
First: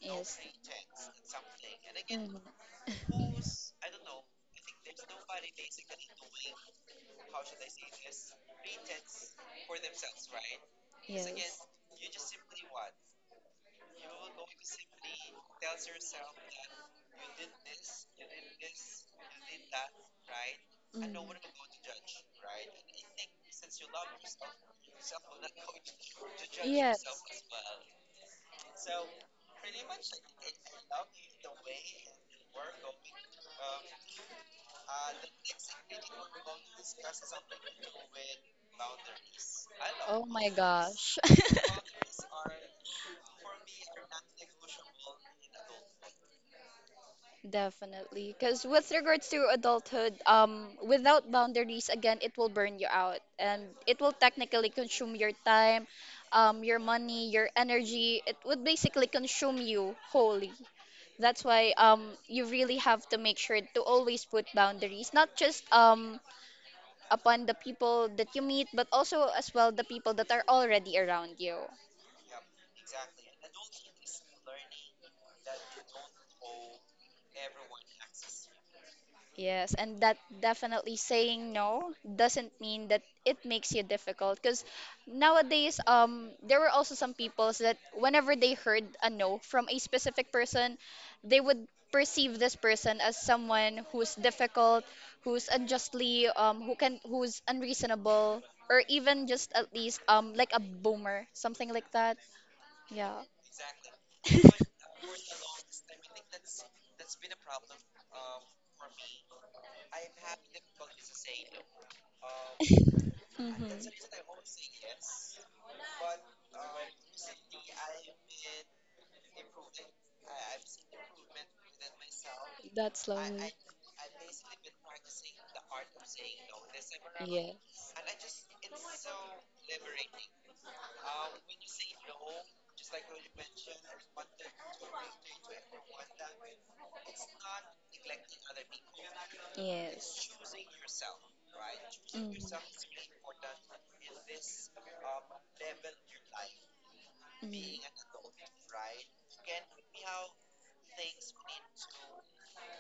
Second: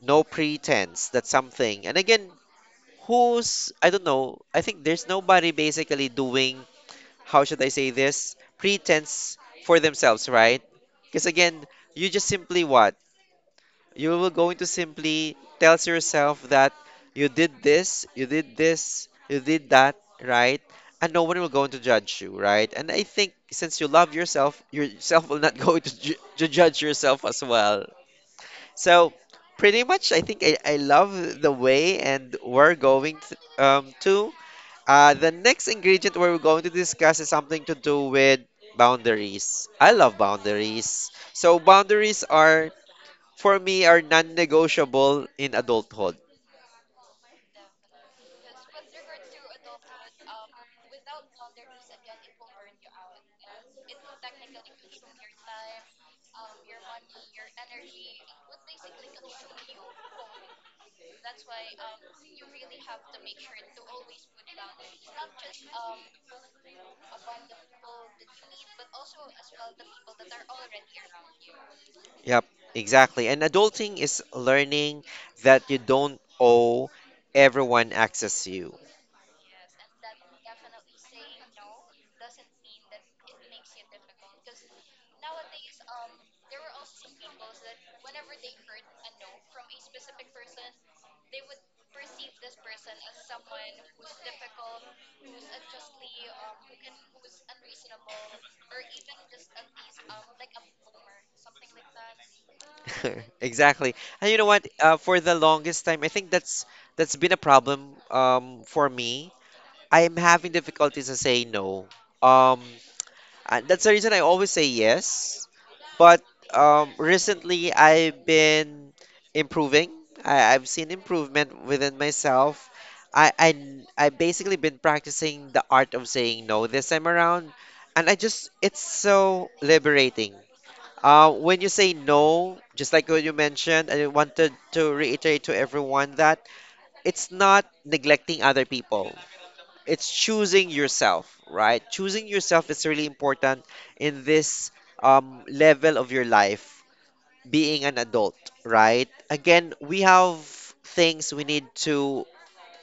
No pretense, that's something. And again, Mhm. who's I don't know, I think there's nobody basically doing, how should I say this? Pretense for themselves, right? Because Yes. again, you just simply what? You will going to simply tells yourself that you did this, you did this, you did that, right? And no one will going to judge you, right? And I think since you love yourself, yourself will not go to, to Mm. judge Yes. yourself as well. So pretty much, I think I love the way and we're going to. The next ingredient we're going to discuss is something to do with boundaries. I love Oh my boundaries. gosh. So boundaries are for me are non-negotiable in adulthood. Definitely. Because with regards to adulthood, without boundaries, again, it will burn you out and it will technically consume your time, your money, your energy. It would basically consume you wholly. That's why you really have to make sure to always put boundaries, not just upon the people that you meet, but also as well the people that are already around you. Yep, exactly. And adulting is learning that you don't owe everyone access to you. Yes, and that definitely saying no doesn't mean that it makes you difficult because nowadays there were also some peoples that whenever they heard a no from a specific person, they would perceive this person as someone who's difficult, who's unjustly who can who's unreasonable, or even just at least like a boomer, something like that. Yeah. Exactly. And you know what? For the longest time, I think that's been a problem for me. I am having difficulties to say no. Um, And Mhm. that's the reason I always say yes. But recently, I've been improving. I've seen improvement within myself. That's I, I lovely. I basically been practicing the art of saying no this time Yeah. around, and I just it's so liberating. When you say no, just like what you mentioned, I wanted to reiterate to everyone that it's not neglecting other people, it's Yes. choosing yourself, right? Choosing Mm. yourself is really important in this level of your life, Mm. being an adult, right? Again, we have things we need to,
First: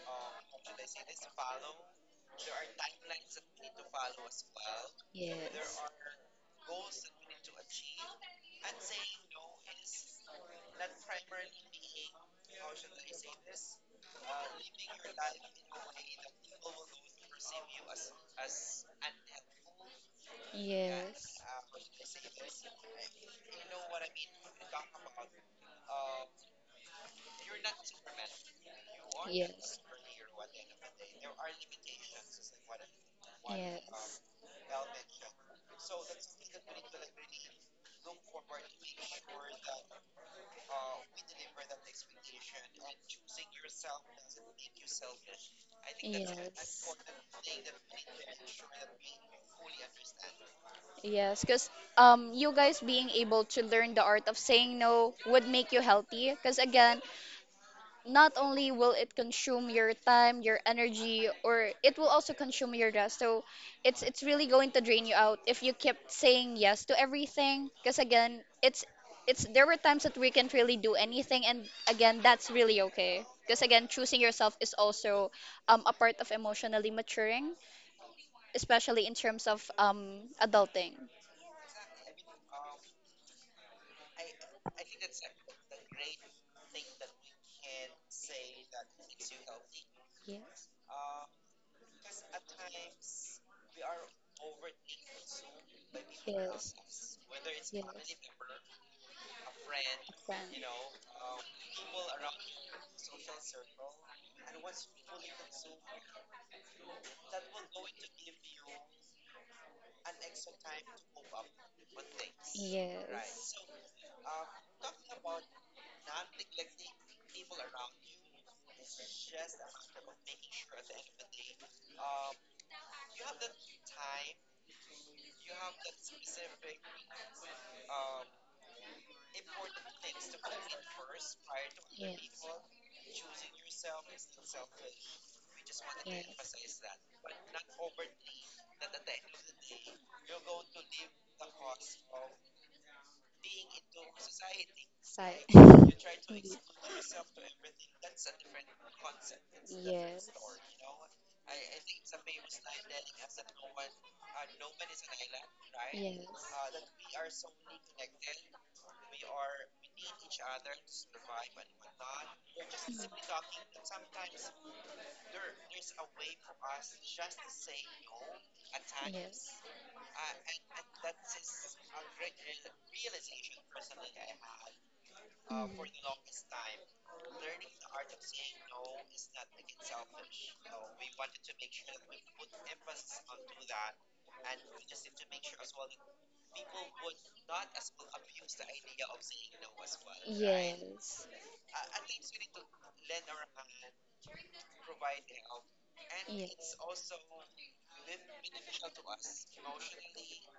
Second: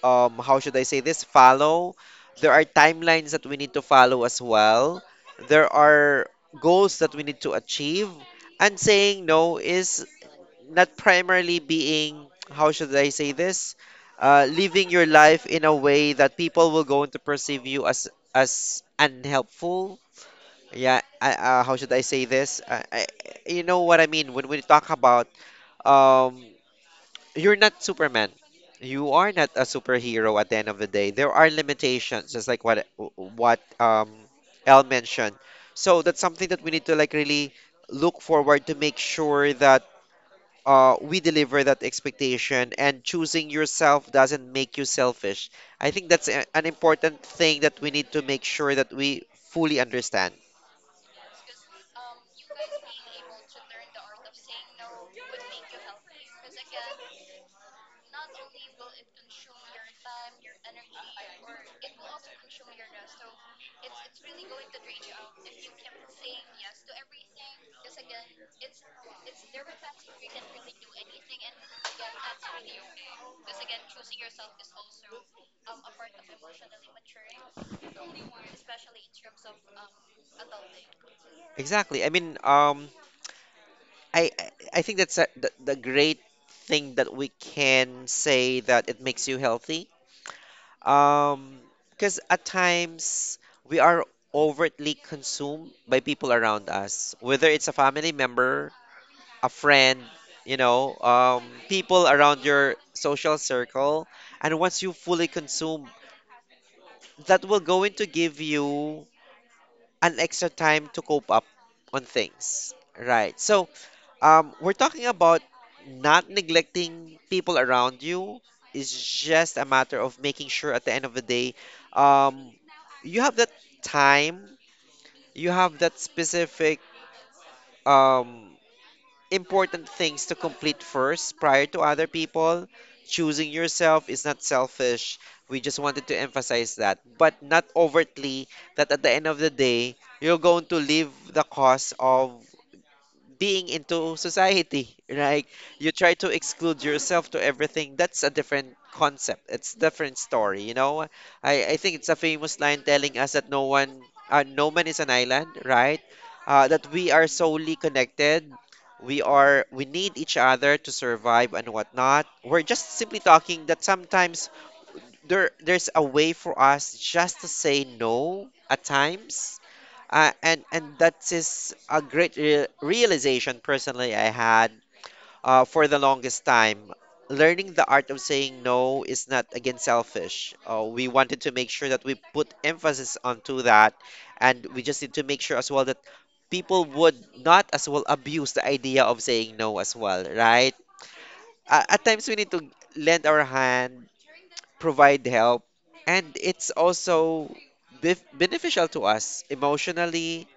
how should I say this, follow. There are timelines that we need to follow as well. There Yes. are goals that we need to achieve. And saying no is not primarily being, how should I say this? Living your life in a way that people will going to perceive you as unhelpful. Yeah, Yes. How should I say this? You know what I mean when we talk about um, you're not Superman. You are not a Yes. superhero at the end of the day. There are limitations, just like what what Yes. um, El mentioned. So that's something that we need to like really look forward to make sure that we deliver that expectation and choosing yourself doesn't make you selfish. I think that's a, an Yes. important thing that we need to make sure that we fully understand. Yes, because you guys being able to learn the art of saying no would make you healthy. Because again, not only will it consume your time, your energy, or it will also consume your rest. So it's really going to drain you out if you kept saying yes to everything. Because again, it's there were times that we can't really do anything, and again, that's really okay. Because again, choosing yourself is also a part of emotionally maturing, especially in terms of adulting. Exactly. I mean, I think that's a, the great thing that we can say that it makes you healthy. Um, because at times we are overtly consumed by people around Yes. Yes. us, whether it's a family member, a friend, A friend. you know, people around your social circle. And once you fully consume, that will going to give you an extra time to cope up on things. Right. Yes. So, we're talking about not neglecting people around you. It's just a matter of making sure at the end of the day, um, you have that time, you have that specific um, important things to complete first prior to other Yeah. people. Choosing yourself is not selfish. We just wanted to emphasize that, but not overtly that at the end of the day, you're going to leave the cause of being into society, So, right? You try to indeed. exclude yourself to everything. That's a different concept. It's different story, you know. I think it's a famous line telling us that no one, no man is an island, right? Yes, or That we are solely connected. We need each other to survive and whatnot. We're just simply talking that sometimes there's a way for us just to say no at times, and that is a great realization personally I had, mm, for the longest time. Learning the art of saying no is not again selfish. We wanted to make sure that we put emphasis onto that, and we just need to make sure as well that people would not as well abuse the idea of saying no as well, for right? yes. At times we need to lend our hand, provide help, and it's also beneficial to us emotionally,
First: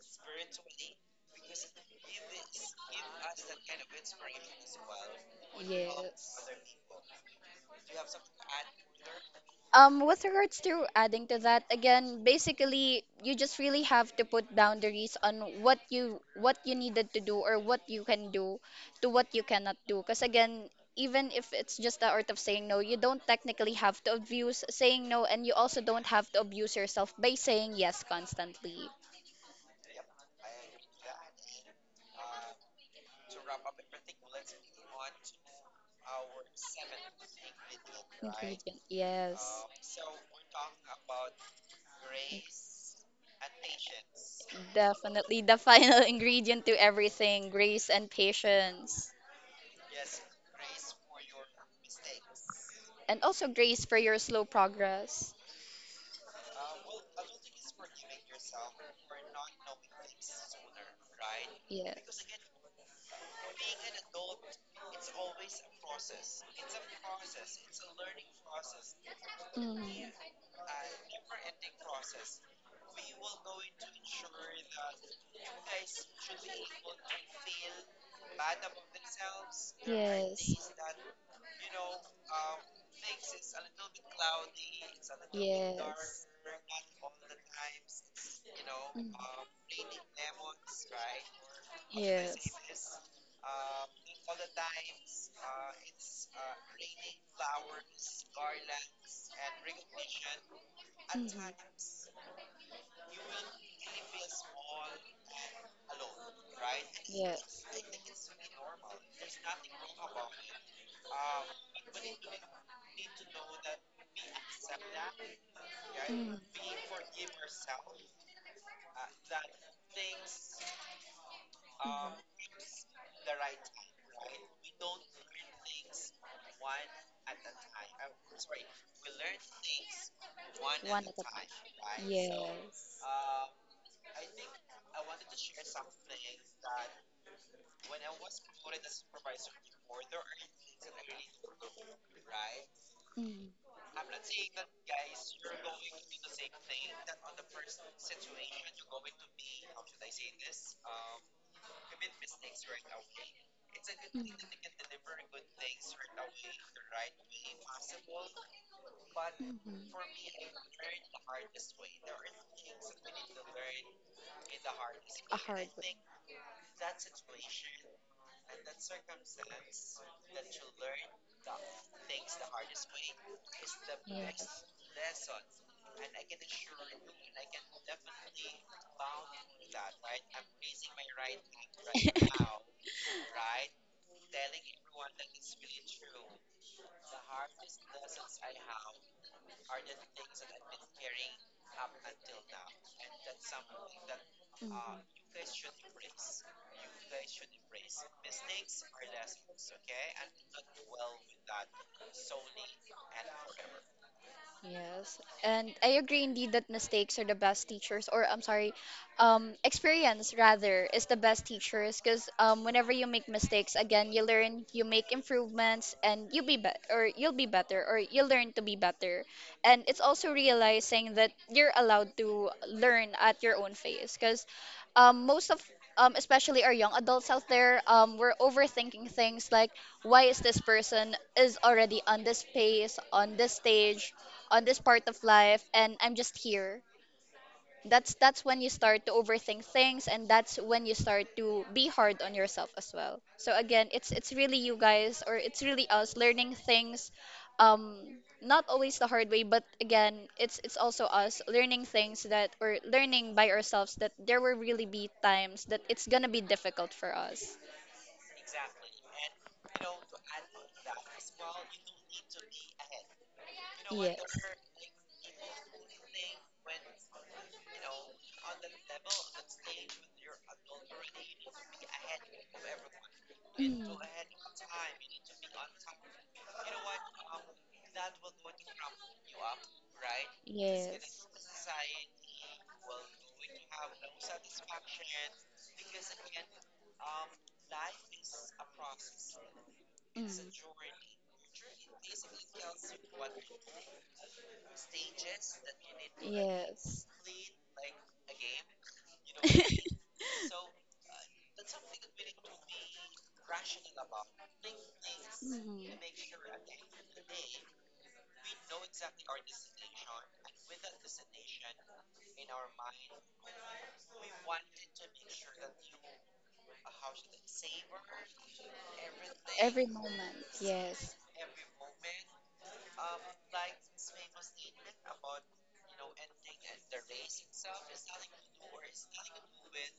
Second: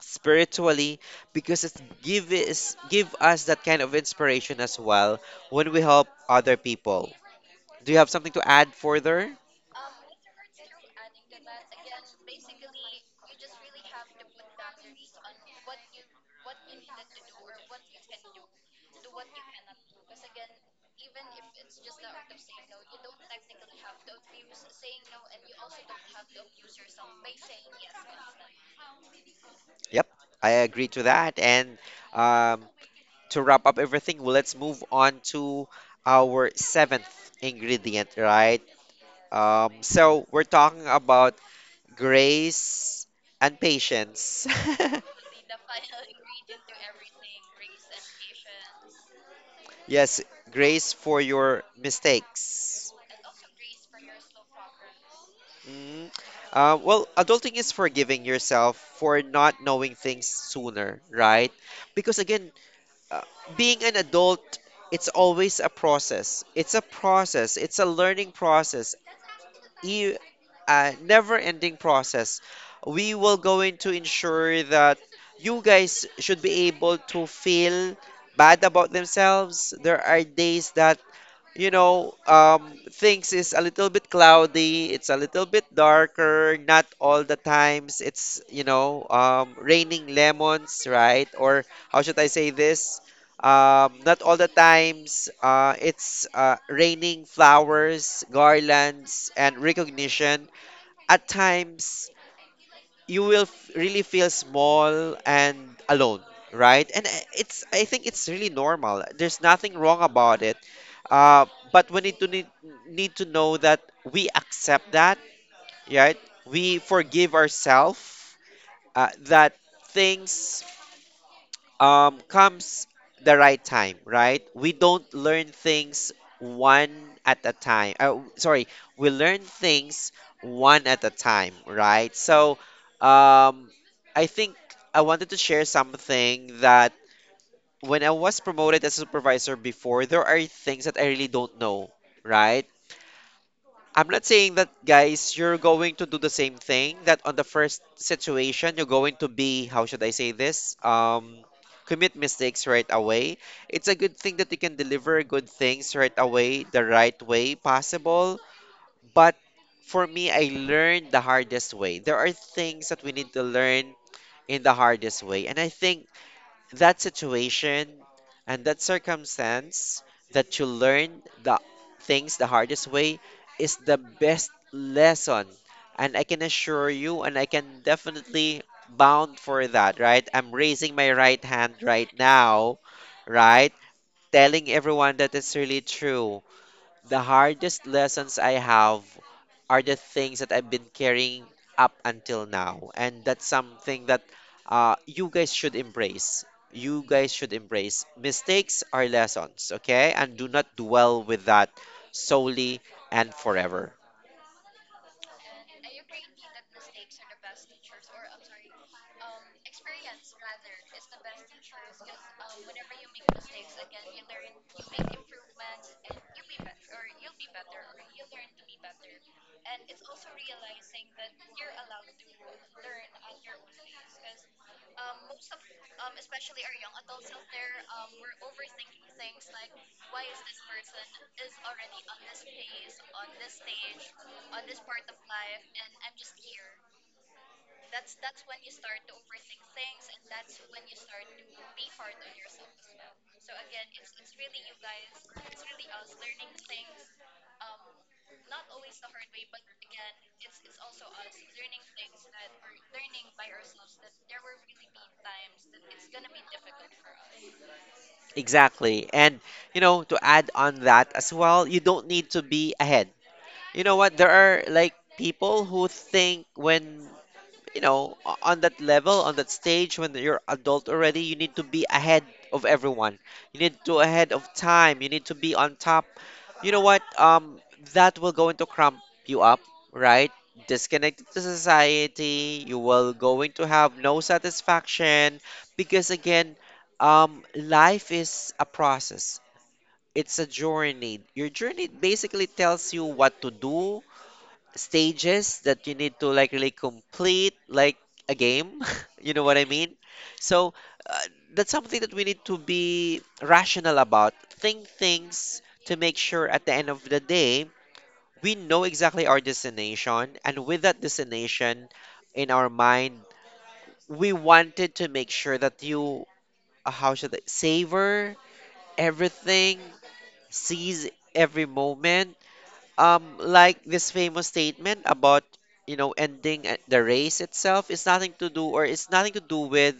spiritually, because it's give is give us that kind of inspiration as well when we help other people. Do you have something to add further? With regards to adding to that, again, basically, you just really have to put boundaries on what you needed to do or what you can do to what you cannot do. Because again, even if it's just the art of saying no, you don't technically have to abuse saying no, and you also don't have to abuse yourself by saying yes constantly. Yep, I agree to that. And um, to wrap up everything, well, let's move on to our seventh ingredient, right? Ingredient, yes, So we're talking about grace and patience. definitely the final ingredient to everything: grace and patience. Yes, grace for your mistakes. And also, Grace, for your slow progress. Mm. Well, adulting is forgiving yourself for not knowing things sooner, right? Yeah. Because again, uh, being an adult, it's always a process. It's a process. It's a learning process, Mm. e- Mm. a never-ending process. We will going to ensure that you guys should be able to feel bad about themselves. There are days that, things is a little bit cloudy, it's a little bit darker, not all the times it's, raining lemons, right? Or how should Yeah. I say this? Not all the times it's raining flowers, garlands, and recognition. Mm. At times, you will really feel small and alone, right? And I- Yeah. it's I think it's really normal. There's nothing wrong about it. Uh, but we need to know that we accept that, right? Mm. We forgive ourselves that things Mm. Comes the right time, right? We don't learn things one at a time. Sorry, we learn things one at One a at a time, time. right? So, Yes. um, I think I wanted to share something that when I was promoted as a supervisor before, there are things that I really don't know, right? Mm. I'm not saying that, guys, you're going to do the same thing, that on the first situation, you're going to be, how should I say this? Commit mistakes right away. It's a good thing that you can deliver good things right away, the right way possible. But Mm. for me, I learned the hardest way. There are things that we need to learn in the hardest way. And I think that situation and that circumstance that you learn the things the hardest way is the best lesson. And I can assure you, and I can definitely bound for that, right? I'm raising my right hand right Mhm. now, right, telling everyone that it's really true. The hardest lessons I have are the things that I've been carrying up until now. And that's something that you guys should embrace. You guys should embrace. Mistakes are lessons, okay? And do not dwell with that solely and forever. Yes, and I agree indeed that mistakes are the best teachers, or I'm sorry, experience rather is the best teachers because whenever you make mistakes, again, you learn, you make improvements, and you'll be better, or you'll be better, or you learn to be better. And it's also realizing that you're allowed to learn at your own pace because most of especially our young adults out there, we're overthinking things like why is this person is already on this pace, on this stage, on this part of life, and I'm just here. That's when you start to overthink things, and that's when you start to be hard on yourself as well. So again, it's really you guys, or it's really us learning things um not always the hard way, but again, it's also us learning things that, or learning by ourselves, that there will really be times that it's gonna be difficult for us. Exactly. And, to add on that as well, you don't need to be ahead. You know what? There are like people who think when on that level, on that stage when you're adult already, you need to be ahead of everyone. You need to ahead of time. You need to be on top. You know what? That will going to cramp you up, right? Yes. Disconnected to society. You will going to have no satisfaction because again, life is a process. Mm. It's a journey. Your journey basically tells you what to do, stages that you need to like really Yes. complete, like a game. You know what I mean? So, uh, that's something that we need to be rational about, think things to Mhm. make sure at the end of the day we know exactly our destination. And with that destination in our mind, we wanted to make sure that you, how should I savor everything, Every moment. seize Yes. every moment, like this famous statement about, ending at the race itself is nothing to do, or it's nothing to do with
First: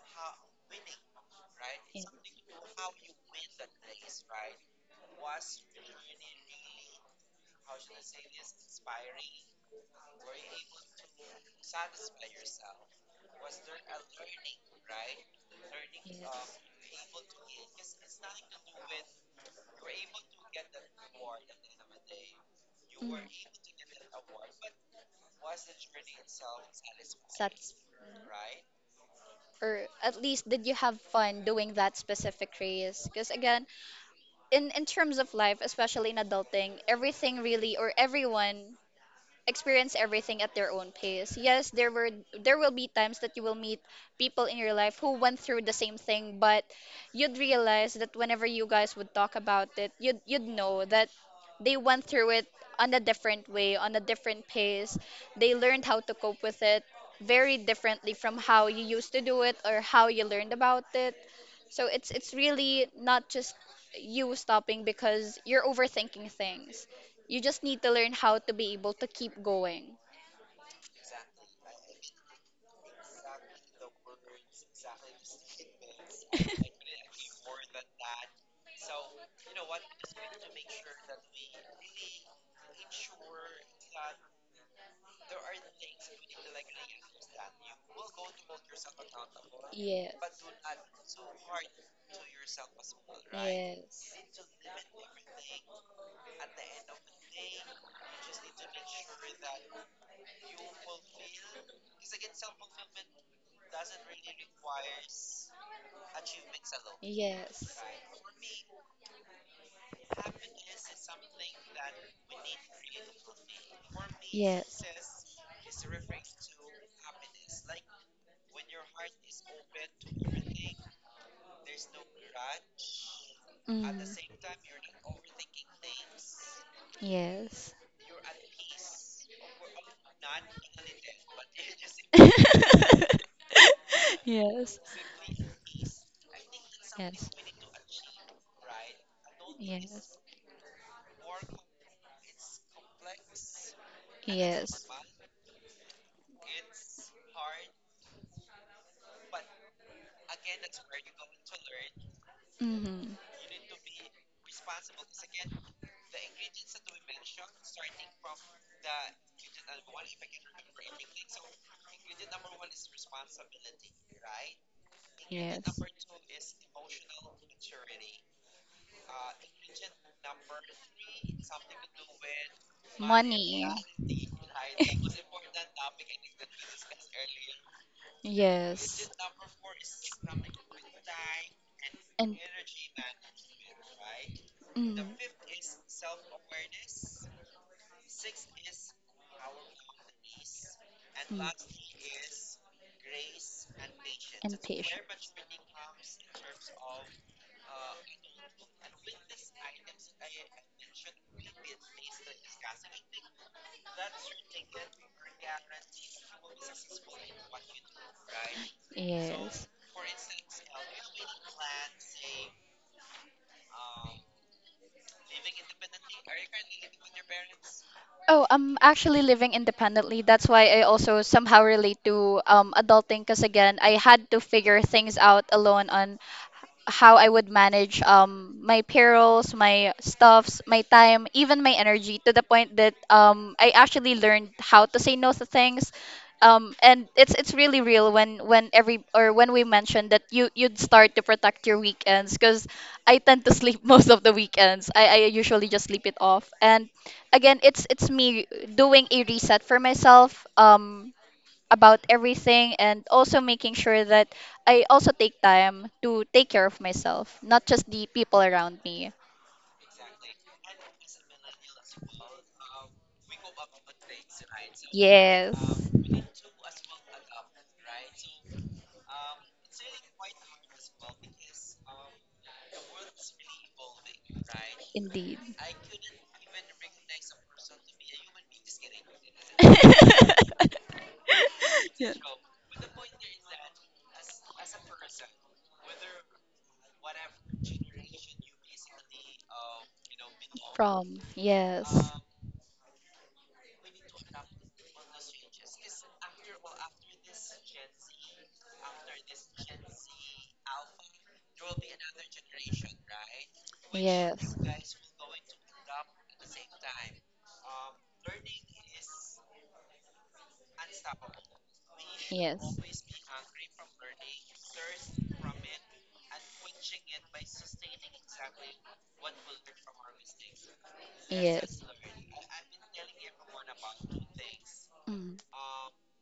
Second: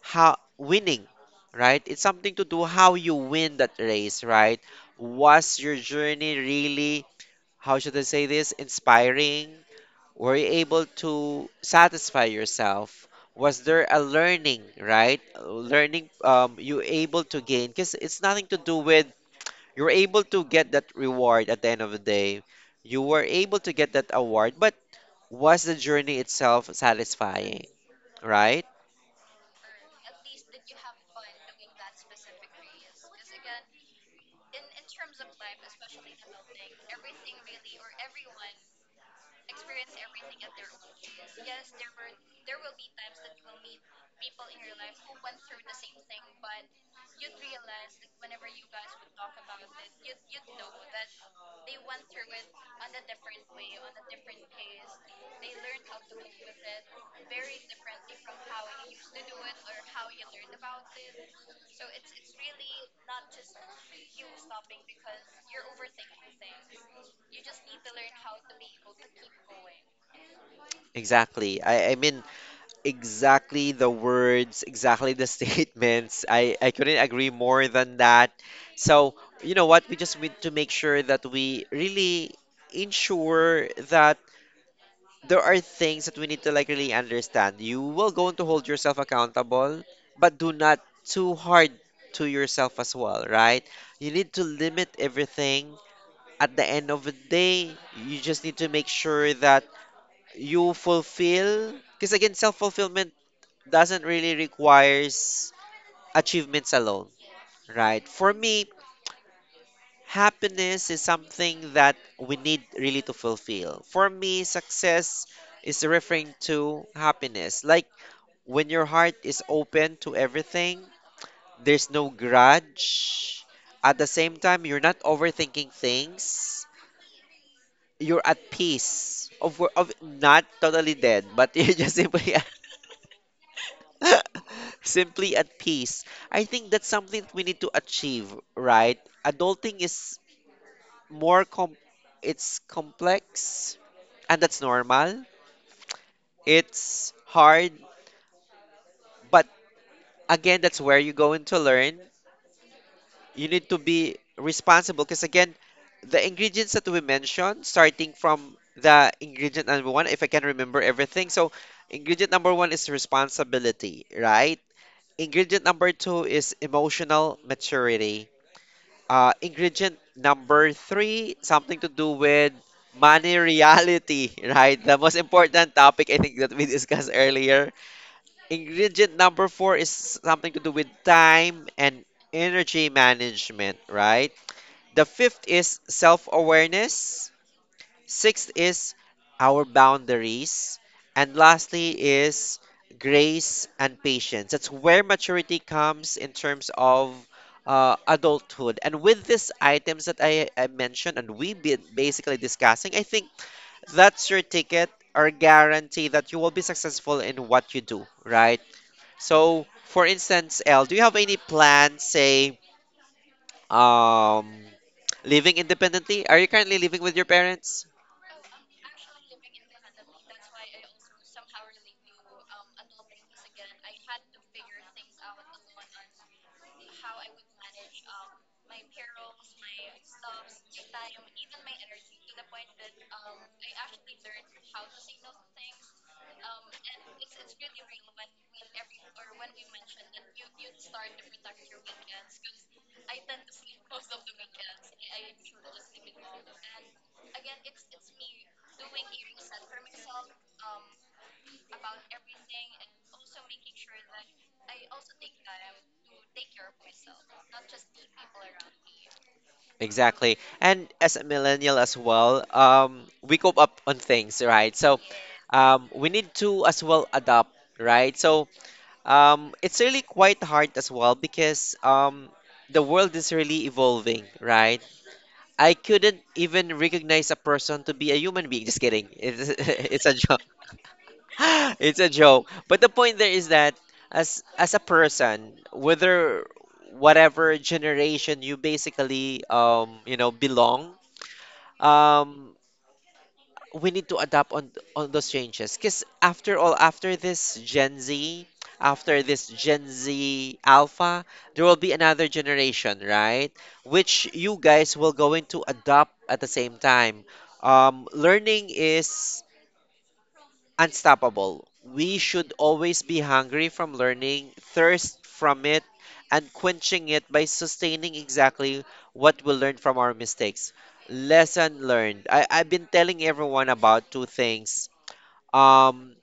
how winning, right? It's something to do how you win that race, right? Was your journey really, how should I say this, inspiring? Were you able to satisfy yourself? Was there a learning, right? Learning, you able to gain? Because it's nothing to do with you were able to get that reward at the end of the day. You Mm. were able to get that award, but was the journey itself satisfying? That's. Right? Or at least did you have fun doing that specific race? Because again, in terms of life, especially in adulting, everything really, or everyone experience everything at their own pace. Yes, there were, there will be times that you will meet people in your life who went through the same thing, but you'd realize that whenever you guys would talk about it, you'd you'd know that they went through it on a different way, on a different pace. They learned how to cope with it very differently from how you used to do it or how you learned about it. So it's really not just you stopping because you're overthinking things. You just need to learn how to be able to keep going. Exactly. I mean, exactly the words, exactly the statements. I couldn't agree more than that. So, you know what? We just need to make sure that we really ensure that there are things that we need to like really understand. You will going to hold yourself accountable, Yes. but do not too hard to yourself as well, right? You Yes. need to limit everything. At the end of the day, you just need to make sure that you fulfill because again, self-fulfillment doesn't really requires achievements alone, Yes. right? For me, happiness is something that we need really to fulfill. For me, success is referring to happiness. Like when your heart is open to everything, there's no grudge. At Mm. the same time, you're not overthinking things. Yes. You're at peace. Of not totally dead, but you're just simply Yes. simply at peace. I think that's something Yes. that we need to achieve, right? Adulting Yes. is more com it's complex, and that's normal. It's hard, but again, that's where you go into learn. Hmm. You need to be responsible because again, the ingredients that we mentioned, starting from the ingredient number one, if I can remember everything. So, ingredient number one is responsibility, right? Ingredient number two is emotional maturity. Ingredient number three, something to do with money Money. reality, right? The most important topic I think that we discussed earlier. Yes. Ingredient number four is something to do with time and And energy management, right? The mm, fifth is self awareness. Sixth is our boundaries. And lastly is grace and patience. That's where maturity comes in terms of adulthood. And with these items that I mentioned and we've been basically discussing, I think that's your ticket or guarantee that you will be successful in what you do, right? yes. So, for instance, L, do you have any plans, say, um, living independently? Are you currently living with your parents? Oh, I'm actually living independently. That's why I also somehow relate to adulting because again, I had to figure things out alone on how I would manage my perils, my stuffs, my time, even my energy, to the point that I actually learned how to say no to things. And it's really real when every or when we mentioned that you'd start to protect your weekends because I tend to sleep most of the weekends. I usually just sleep it off. And again, it's me doing a reset for myself. About everything, and also making sure that I also take time to take care of myself, not just the people around me. Exactly. And as a millennial as well, we cope up on things, right? So, Yes, we need to as well adapt, right? So, it's really quite hard as well because the world is really evolving, right? indeed. I couldn't even recognize a person to be a human being. Just kidding. It's, it's a joke. It's a Yeah. joke. But the point there is that as a person, whether whatever generation you basically belong, From yes, um we need to adapt on those changes because after all, after this Gen Z Alpha, there will be another generation, right, which you guys will going to adopt. At the same time, learning is unstoppable. We should yes, always be hungry from learning, thirst from it, and quenching it by sustaining exactly what we learned from our mistakes. Lesson learned. I've been telling everyone about two things. mm, Um,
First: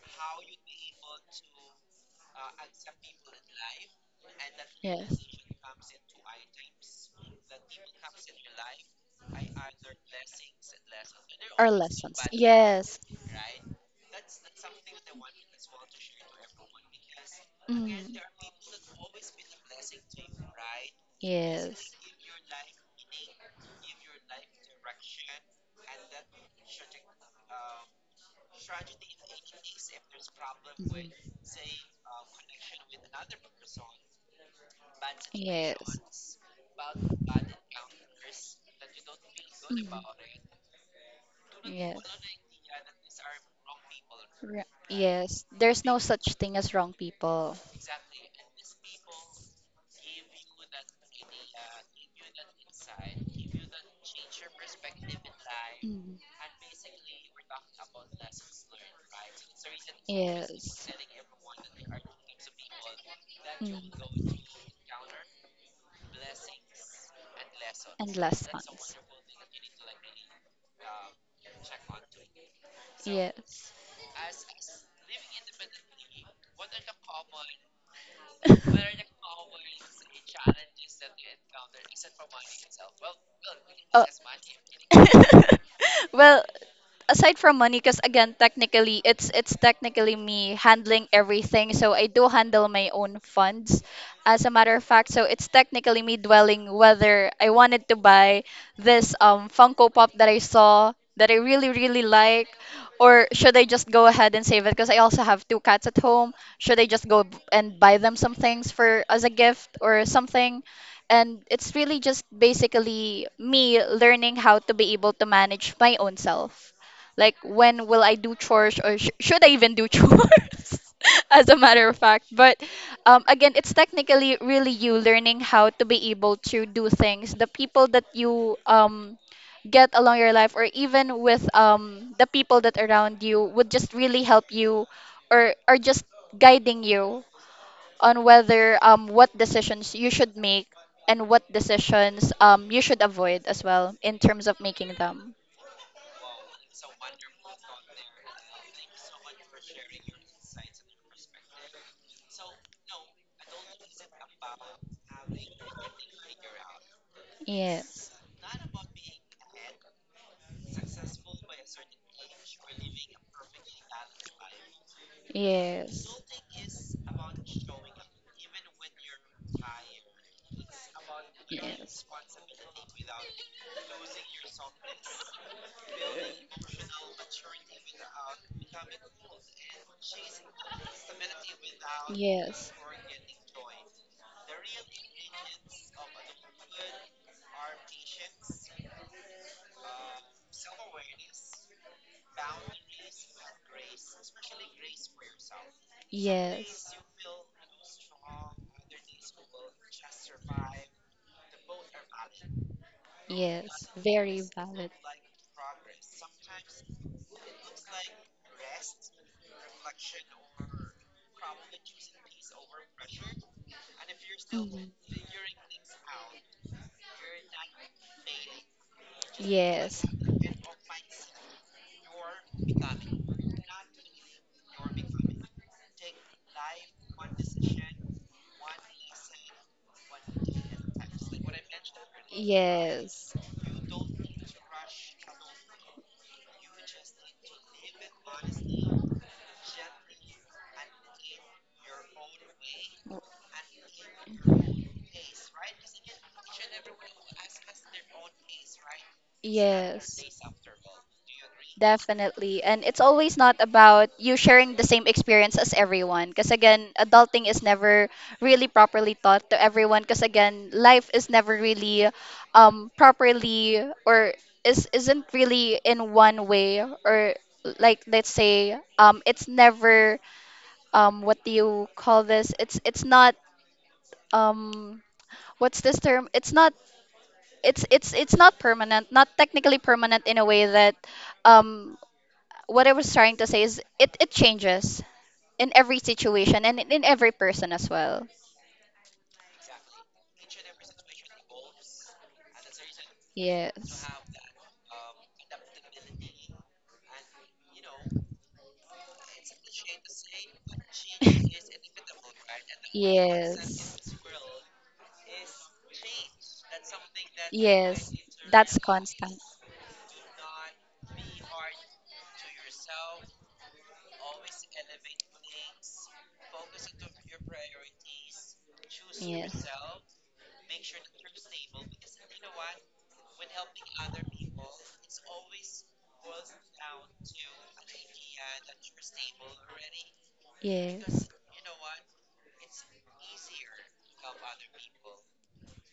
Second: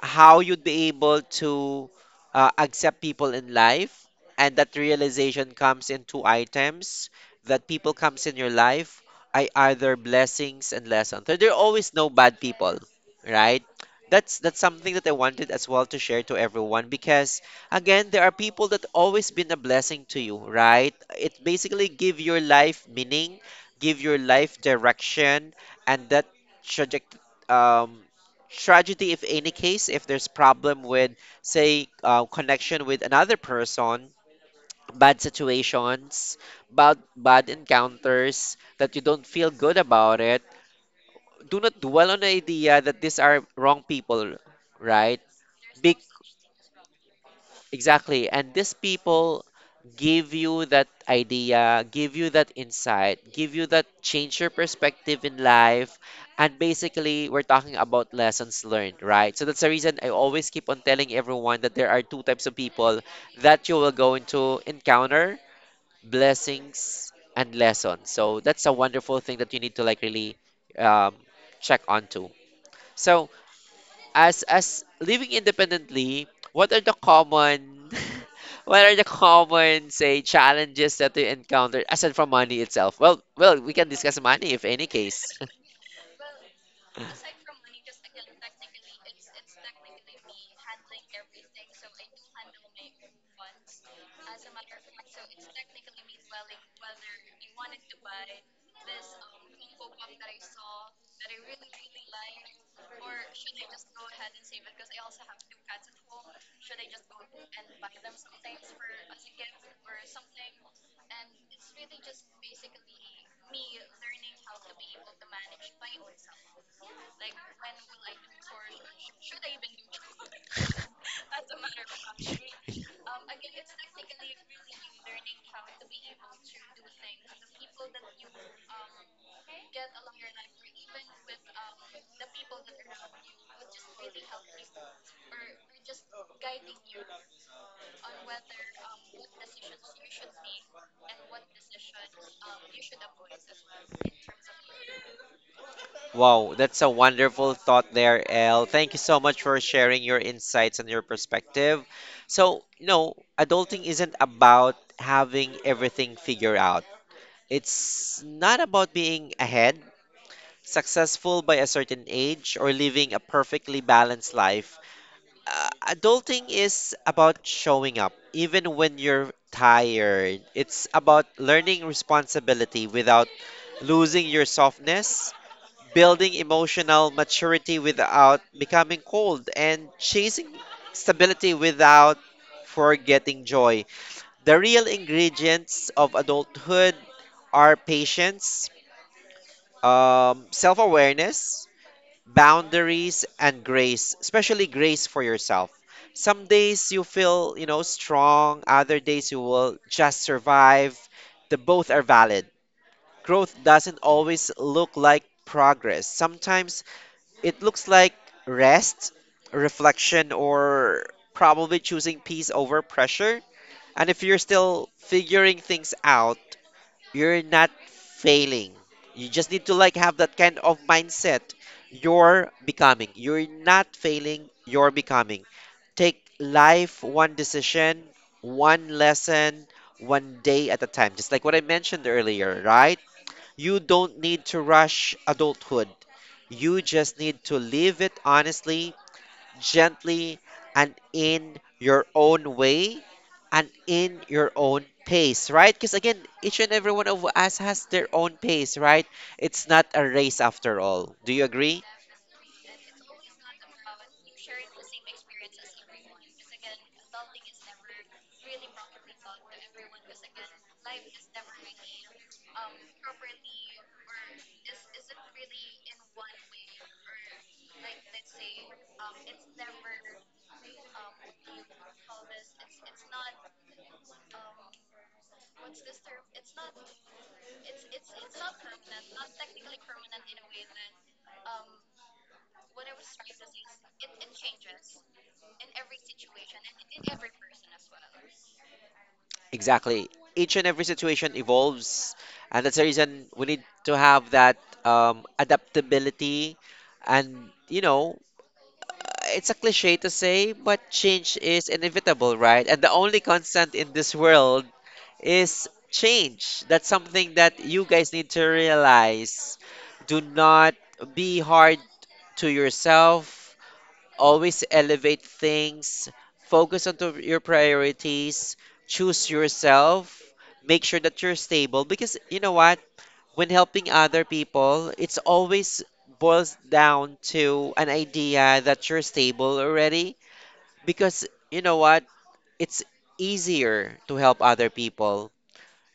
how you'd be able to accept people in life, and that realization comes in two items that people comes in your life, I either blessings and lessons. There are always no bad people, yes, right? That's something that I wanted as well to share to everyone, because mm, again there are people that always been a blessing to you, right? It yeah, basically give your life meaning, give your life direction, and that trajectory, um, tragedy, if any case, if there's problem with, say, connection with another person, bad yeah, situations, bad encounters that you don't feel good about it. Do not dwell on the idea that these are wrong people, ra- right? yes. There's Be no such thing as wrong people. Exactly. And these people give you that idea, give you that insight, give you that change your perspective in life. Mm, And basically, we're talking about lessons learned, right? So that's the reason I always keep on s- telling everyone that there are two types of people that you will go into encounter, blessings and lessons. and So last, that's a wonderful thing that you need to like really um, check onto. So, yes. as living independently, what are the common what are the common say challenges that you encounter aside from money itself? Well, we can Oh. discuss money if any case. Well, aside from money, because again technically it's technically me handling everything, so I do handle my own funds as a matter of fact. So it's technically me dwelling whether I wanted to buy this funko pop that I saw, that I really really like, or should I just go ahead and save it because I also have two cats at home? Should I just go b- and buy them some things for as a gift or something? And it's really just basically me learning how to be able to manage my own self, like, when will I do chores, or sh should I even do chores? As a matter of fact. But again, it's technically really you learning how to be able to do things. The people that you get along your life, or even with the people that around you, would just really help you, or are just guiding you on whether what decisions you should make and what decisions you should avoid as well in terms of making them. Wow, that's a wonderful thought there, El. Thank you so much for sharing your insights and your perspective. So, you know, adulting isn't about having everything figured out. Yes. It's not about being ahead, successful by a certain age, or living a perfectly balanced life. Yes. Adulting is about showing up even when you're tired. It's about learning responsibility without losing your softness, building emotional maturity without becoming cold, and chasing stability without Yes, forgetting joy. The real ingredients of adulthood are patience, self awareness, boundaries and grace, especially grace for yourself. Some yes, days you feel, strong, other days you will just survive. The both are valid. Growth yes. doesn't Very always bad. look like progress. Sometimes it looks like rest, reflection, or probably choosing peace over pressure. And if you're still figuring things out, you're not failing. You just need to like Yes, have that kind of mindset. You're becoming. You're not failing, you're becoming. Take life one decision, one lesson, one day at a time. Just like what I mentioned earlier, right? yes, You don't need to rush adulthood. You just need to live it honestly, gently, and in your own way and in your own pace, right? Because again, each and every one of us has their own pace, right? It's not yeah, a race after all. Do you agree? definitely. And it's always not about you sharing the same experience as everyone. Because again, adulting is never really properly taught to everyone. Because again, life is never really properly, or is isn't really in one way, or like let's say it's never what do you call this? It's not um what's this term? It's not, it's it's not permanent, not technically permanent in a way that um what I was trying to say is it it changes in every situation and in every person as well. Exactly. Each and every situation evolves, and that's the reason we need to Yes. have that adaptability, and, uh, it's a cliche to say, but change is inevitable, right? And the only constant in Yes. this world is change. That's something that you guys Yes. need to That's constant. realize. Do not be hard to yourself. Always elevate things. Focus on to your priorities. Choose yourself. Make sure that you're stable because you know what? When helping other people, it's always boils down to an idea that you're stable already Yeah. because you know what? It's easier to help other people,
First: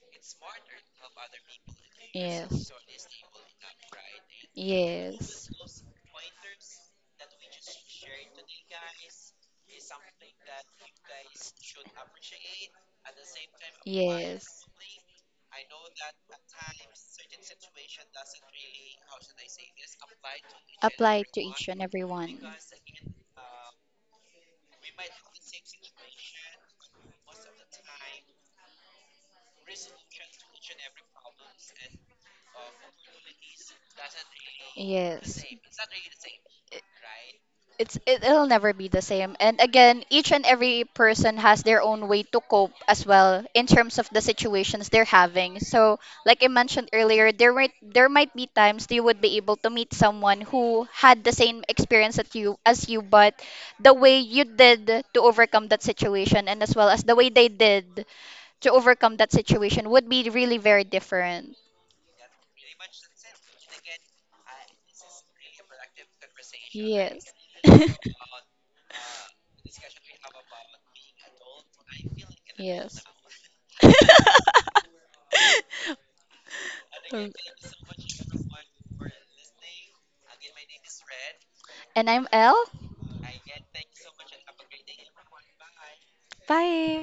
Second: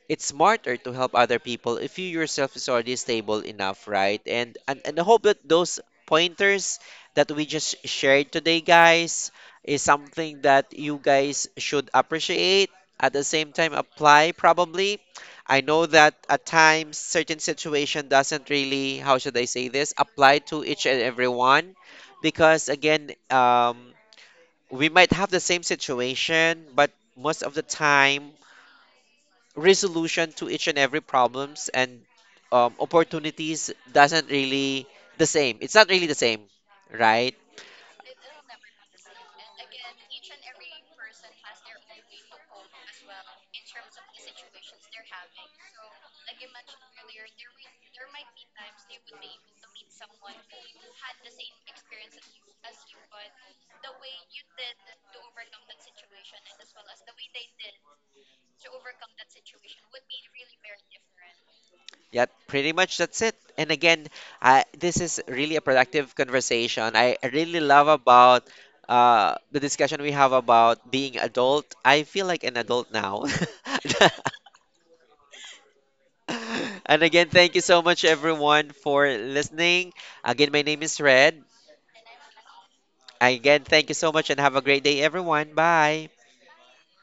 it's smarter to help other people if you yourself is already stable enough, right? And I hope Yes. that those pointers that we just shared today, guys, is something that you guys should appreciate. At the same time, apply probably. I know that at times certain situation doesn't really, how should I say this, apply to each and Apply to each everyone and every one. because again, we might have the same situation, but most of the time resolution to each and every problems and opportunities doesn't really Yeah. the same. It's not really the same, right? It it'll never be the same, and again each and every person has their own way to cope as well in terms of the situations they're having. So like I mentioned earlier, there might be times that you would be able to meet someone who had the same experience that you as you, but the way you did to overcome that situation, and as well as the way they did to overcome that situation, would be really very different. Yeah, pretty much that's it. And again, this is really a productive conversation. I really love about the discussion we have about being adult. I feel like an adult now. And again, thank you so much, everyone, for listening. Again, my name is Red. And I'm L. Again, thank you so much and have a great day, everyone. Bye. Bye.